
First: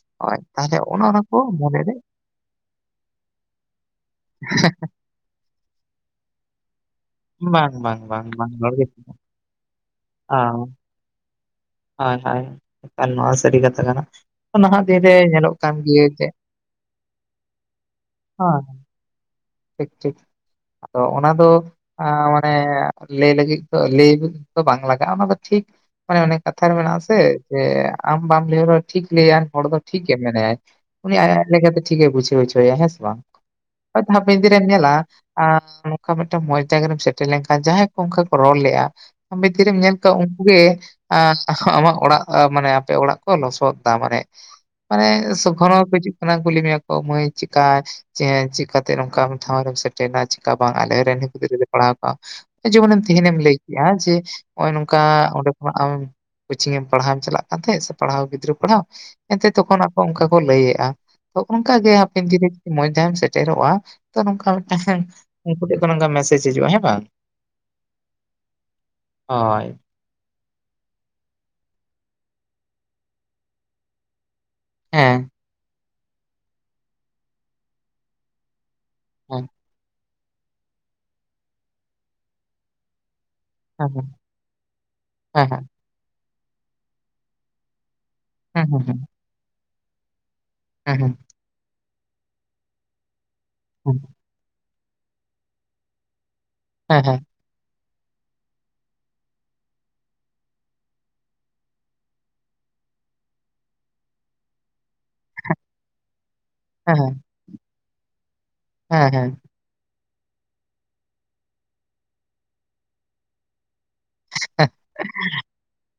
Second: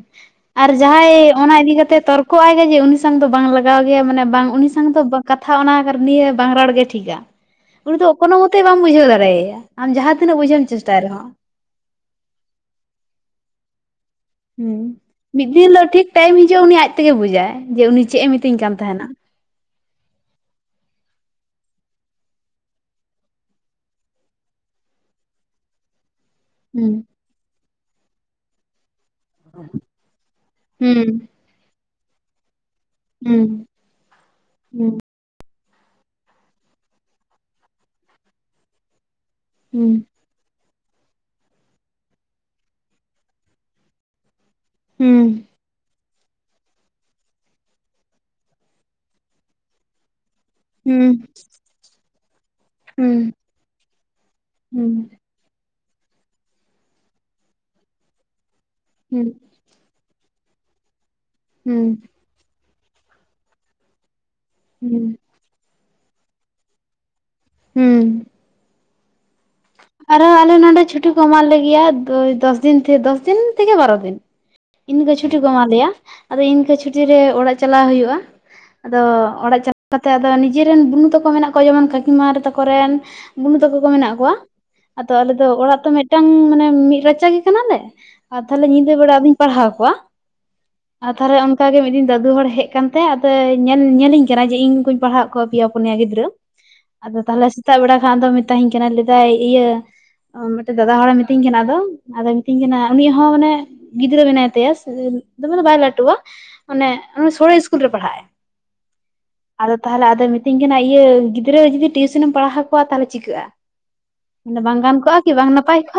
ᱟᱨ ᱛᱟᱦᱚᱞᱮ ᱚᱱᱮ ᱡᱟᱦᱟᱸᱭ ᱠᱚ ᱚᱱᱟ ᱤᱫᱤ ᱢᱚᱱᱮᱨᱮ ᱠᱟᱛᱮ ᱛᱚᱨᱠᱚᱜ ᱟᱭ ᱜᱟᱡᱮ ᱩᱱᱤ ᱥᱟᱝ ᱫᱚ ᱵᱟᱝ ᱞᱟᱜᱟᱣ ᱜᱮ ᱢᱟᱱᱮ ᱵᱟᱝ ᱩᱱᱤ ᱥᱟᱝ ᱫᱚ ᱵᱟᱝ ᱠᱟᱛᱷᱟ ᱚᱱᱟ ᱠᱟᱨ ᱱᱤᱭᱟᱹ ᱵᱟᱝ ᱨᱚᱲᱜᱮ ᱴᱷᱤᱠᱟ ᱵᱟᱝ ᱩᱱᱤ ᱵᱟᱝ ᱫᱚ ᱵᱟᱝ ᱠᱳᱱᱳ ᱵᱟᱝ ᱢᱚᱛᱮ ᱨᱚᱲ ᱵᱟᱢ ᱜᱮ ᱵᱩᱡᱷᱟᱹᱣ ᱫᱟᱲᱮᱭᱟᱭᱟ ᱟᱢ ᱡᱟᱦᱟᱸ ᱛᱤᱱᱟᱹᱜ ᱵᱩᱡᱷᱟᱹᱣ ᱮᱢ ᱪᱮᱥᱴᱟᱭ ᱨᱮᱦᱚᱸ ᱦᱳᱭ ᱦᱳᱭ ᱮᱠᱟᱞ ᱱᱚᱣᱟ ᱥᱟᱹᱨᱤ ᱠᱟᱛᱷᱟ ᱠᱟᱱᱟ ᱦᱩᱸ ᱱᱟᱦᱟᱜ ᱫᱤᱱ ᱨᱮ ᱢᱤᱫ ᱧᱮᱞᱚᱜ ᱫᱤᱱ ᱠᱟᱱ ᱦᱤᱞᱟᱹᱜ ᱜᱮᱭᱟ ᱴᱷᱤᱠ ᱡᱮ ᱴᱟᱭᱤᱢ ᱦᱤᱡᱩᱜᱼᱟ ᱩᱱᱤ ᱟᱡ ᱛᱮᱜᱮ ᱵᱩᱡᱟᱭ ᱡᱮ ᱩᱱᱤ ᱪᱮᱫ ᱮ ᱢᱤᱛᱟᱹᱧ ᱦᱮᱸ ᱠᱟᱱ ᱛᱟᱦᱮᱱᱟ ᱴᱷᱤᱠ ᱴᱷᱤᱠ ᱟᱫᱚ ᱚᱱᱟ ᱫᱚ ᱢᱟᱱᱮ ᱞᱟᱹᱭ ᱞᱟᱹᱜᱤᱫ ᱫᱚ ᱞᱟᱹᱭ ᱫᱚ ᱵᱟᱝ ᱞᱟᱜᱟᱜᱼᱟ ᱚᱱᱟ ᱫᱚ ᱴᱷᱤᱠ ᱢᱟᱱᱮ ᱚᱱᱮ ᱠᱟᱛᱷᱟ ᱨᱮ ᱦᱩᱸ ᱢᱮᱱᱟᱜᱼᱟ ᱥᱮ ᱡᱮ ᱟᱢ ᱵᱟᱢ ᱞᱟᱹᱭ ᱨᱮᱦᱚᱸ ᱴᱷᱤᱠ ᱞᱟᱹᱭᱟᱭᱟᱱ ᱦᱚᱲ ᱫᱚ ᱴᱷᱤᱠᱮ ᱢᱮᱱᱟᱭᱟ ᱩᱱᱤ ᱦᱩᱸ ᱟᱡ ᱟᱡ ᱞᱮᱠᱟᱛᱮ ᱴᱷᱤᱠᱮ ᱵᱩᱡᱷᱟᱹᱣ ᱦᱚᱪᱚᱣᱮᱭᱟ ᱦᱮᱸ ᱥᱮ ᱵᱟᱝ ᱦᱩᱸ ᱦᱚᱭᱛᱚ ᱦᱟᱯᱮᱱ ᱫᱤᱱ ᱨᱮᱢ ᱦᱩᱸ ᱧᱮᱞᱟ ᱼᱼ ᱟᱨ ᱱᱚᱝᱠᱟ ᱢᱤᱫᱴᱟᱝ ᱢᱚᱸᱡᱽ ᱡᱟᱭᱜᱟ ᱨᱮᱢ ᱥᱮᱴᱮᱨ ᱞᱮᱱᱠᱷᱟᱱ ᱡᱟᱦᱟᱸᱭ ᱠᱚ ᱚᱱᱠᱟ ᱠᱚ ᱨᱚᱲ ᱞᱮᱫᱼᱟ ᱼᱼ ᱢᱤᱫ ᱫᱤ ᱨᱮᱢ ᱦᱩᱸ ᱧᱮᱞ ᱠᱚᱣᱟ ᱩᱱᱠᱩ ᱜᱮ ᱼᱼ ᱮᱸ ᱟᱢᱟᱜ ᱚᱲᱟᱜ ᱢᱟᱱᱮ ᱟᱯᱮ ᱚᱲᱟᱜ ᱠᱚ ᱞᱚᱥᱚᱫ ᱮᱫᱟ ᱢᱟᱱᱮ ᱼᱼ ᱢᱟᱱᱮ ᱦᱩᱸ ᱥᱚᱠᱷᱚᱱ ᱦᱚᱸ ᱦᱤᱡᱩᱜ ᱠᱟᱱᱟ ᱠᱩᱞᱤ ᱢᱮᱭᱟ ᱠᱚ ᱢᱟᱹᱭ ᱪᱮᱫᱠᱟ ᱪᱮᱫᱠᱟᱛᱮ ᱛᱮ ᱱᱚᱝᱠᱟᱱ ᱴᱷᱟᱶ ᱨᱮᱢ ᱥᱮᱴᱮᱨᱱᱟ ᱪᱮᱠᱟ ᱵᱟᱝ ᱟᱞᱮᱨᱮ ᱨᱮᱱ ᱦᱩᱸ ᱜᱤᱫᱽᱨᱟᱹ ᱞᱮ ᱯᱟᱲᱟᱣ ᱠᱚᱜᱼᱟ ᱡᱮᱢᱚᱱᱮᱢ ᱛᱮᱦᱮᱧ ᱦᱩᱸ ᱮᱢ ᱞᱟᱹᱭ ᱠᱮᱜᱼᱟ᱾ ᱡᱮ ᱱᱚᱜᱚᱭ ᱱᱚᱝᱠᱟ ᱦᱩᱸ ᱚᱸᱰᱮ ᱼᱼ ᱟᱢ ᱠᱳᱪᱤᱝ ᱮᱢ ᱯᱟᱲᱦᱟᱣᱢ ᱪᱟᱞᱟᱜ ᱠᱟᱱ ᱛᱟᱦᱮᱸᱫ ᱥᱮ ᱯᱟᱲᱦᱟᱣ ᱜᱤᱫᱽᱨᱟᱹ ᱯᱟᱲᱦᱟᱣ ᱦᱩᱸ ᱮᱱᱛᱮᱫ ᱼᱼ ᱛᱚᱠᱷᱚᱱ ᱟᱠᱚ ᱚᱱᱠᱟ ᱠᱚ ᱞᱟᱹᱭᱮᱜᱼᱟ ᱚᱱᱠᱟᱜ ᱜᱮ ᱦᱩᱸ ᱦᱟᱯᱮᱱ ᱫᱤᱱ ᱨᱮ ᱢᱚᱸᱡᱽ ᱫᱮᱢ ᱥᱮᱴᱮᱨᱚᱜᱼᱟ। ᱛᱚ ᱱᱚᱝᱠᱟ ᱞᱮᱠᱟ ᱦᱮᱸ ᱦᱩᱸ ᱩᱱᱠᱩ ᱴᱷᱮᱡ ᱱᱚᱝᱠᱟ ᱢᱮᱥᱮᱡᱽ ᱦᱤᱡᱩᱜᱼᱟ ᱦᱮᱸ ᱵᱟᱝ? ᱦᱩᱸ ᱦᱳᱭ ᱟᱨᱦᱚᱸ ᱟᱞᱮ ᱱᱚᱰᱮ ᱪᱷᱩᱴᱤ ᱠᱚ ᱮᱢᱟᱫ ᱞᱮᱜᱮᱭᱟ ᱫᱚᱥ ᱫᱤᱱ ᱫᱚᱥ ᱫᱤᱱ ᱛᱷᱮᱠᱮ ᱵᱟᱨᱚ ᱫᱤᱱ। ᱤᱱᱠᱟᱹ ᱦᱮᱸ ᱪᱷᱩᱴᱤ ᱠᱚ ᱮᱢᱟᱫ ᱞᱮᱭᱟ ᱟᱫᱚ ᱤᱱᱠᱟᱹ ᱪᱷᱩᱴᱤᱨᱮ ᱚᱲᱟᱜ ᱪᱟᱞᱞᱟᱣ ᱦᱩᱭᱩᱜᱼᱟ। ᱟᱫᱚ ᱦᱮᱸ ᱚᱲᱟᱜ ᱪᱟᱞᱟᱣ ᱠᱟᱛᱮᱜ ᱟᱫᱚ ᱱᱤᱡᱮᱨᱮᱱ ᱵᱩᱱᱩ ᱛᱟᱠᱚ ᱢᱮᱱᱟᱜ ᱠᱚᱣᱟ᱾ ᱡᱮᱢᱚᱱ ᱠᱟᱠᱤᱢᱟ ᱛᱟᱠᱚᱨᱮᱱ ᱼᱼ ᱢᱩᱢᱩ ᱛᱟᱠᱚ ᱠᱚ ᱦᱮᱸ ᱢᱮᱱᱟᱜ ᱠᱚᱣᱟ। ᱟᱫᱚ ᱟᱞᱮ ᱫᱚ ᱦᱮᱸ ᱦᱮᱸ ᱚᱲᱟᱜ ᱛᱚ ᱢᱤᱫᱴᱟᱝ ᱢᱟᱱᱮ ᱢᱤᱫ ᱨᱟᱪᱟ ᱜᱮ ᱠᱟᱱᱟᱞᱮ᱾ ᱟᱨ ᱦᱮᱸ ᱛᱟᱦᱟᱞᱮ ᱦᱮᱸ ᱧᱤᱫᱟᱹ ᱵᱮᱲᱟ ᱟᱫᱩᱧ <unintelligible> ᱼᱼ ᱯᱟᱲᱦᱟᱣ ᱠᱚᱣᱟ᱾ ᱦᱮᱸ ᱦᱮᱸ ᱟᱨ ᱦᱮᱸ ᱛᱟᱦᱟᱞᱮ ᱚᱱᱠᱟ ᱜᱮ ᱢᱤᱫ ᱫᱤᱱ ᱫᱟᱫᱩ ᱦᱚᱲ ᱦᱮᱡ ᱠᱟᱱᱛᱮ ᱟᱫᱚᱭ ᱧᱮᱞ ᱦᱮᱸ ᱧᱮᱞᱤᱧ ᱼᱻ ᱠᱟᱱᱟ ᱡᱮ ᱤᱧ ᱩᱱᱠᱩᱧ ᱯᱟᱲᱦᱟᱜ ᱠᱚᱣᱟ ᱯᱮᱭᱟ ᱯᱩᱱᱭᱟ ᱜᱤᱫᱽᱨᱟᱹ᱾ ᱦᱮᱸ ᱟᱫᱚ ᱛᱟᱦᱟᱞᱮ ᱥᱮᱛᱟᱜ ᱵᱮᱲᱟ ᱠᱷᱟᱱ ᱟᱫᱚ ᱢᱮᱛᱟᱦᱤᱧ ᱚᱱᱟ ᱫᱚ ᱠᱮᱼᱼ ᱚᱱᱟ ᱠᱟᱱᱟ <unintelligible> ᱫᱟᱭ ᱤᱭᱟᱹ ᱢᱤᱫᱴᱮᱡ ᱫᱟᱫᱟ ᱦᱚᱲᱮ ᱢᱤᱛᱟᱹᱧ ᱠᱟᱱᱟ ᱟᱫᱚ ᱟᱫᱚᱭ ᱢᱤᱛᱟᱹᱧ ᱠᱟᱱᱟ ᱩᱱᱤ ᱦᱚᱸ ᱢᱟᱱᱮ ᱼᱼ ᱜᱤᱫᱽᱨᱟᱹ ᱢᱮᱱᱟᱭ ᱛᱟᱭᱟ᱾ ᱥᱮ ᱫᱚᱢᱮ ᱫᱚ ᱵᱟᱭ ᱞᱟᱴᱩᱣᱟ᱾ ᱢᱟᱱᱮ ᱦᱮᱸ ᱥᱳᱲᱮ ᱤᱥᱠᱩᱞ ᱨᱮ ᱯᱟᱲᱦᱟᱜᱼ ᱟᱭ। ᱦᱮᱸ ᱦᱮᱸ ᱦᱮᱸ ᱟᱫᱚ ᱛᱟᱦᱟᱞᱮ ᱟᱫᱚᱭ ᱢᱤᱛᱟᱹᱧ ᱠᱟᱱᱟ ᱤᱭᱟᱹ ᱜᱤᱫᱽᱨᱟᱹ ᱡᱩᱫᱤ ᱴᱤᱭᱩᱥᱚᱱᱮᱢ ᱯᱟᱲᱦᱟᱣ ᱠᱚᱣᱟ ᱛᱟᱦᱟᱞᱮ ᱪᱤᱠᱟᱹᱜᱼᱟ? ᱢᱟᱱᱮ ᱵᱟᱝ ᱜᱟᱱ ᱠᱚᱜᱼᱟ ᱠᱤ ᱵᱟᱝ ᱱᱟᱯᱟᱭ ᱠᱚᱼᱟ?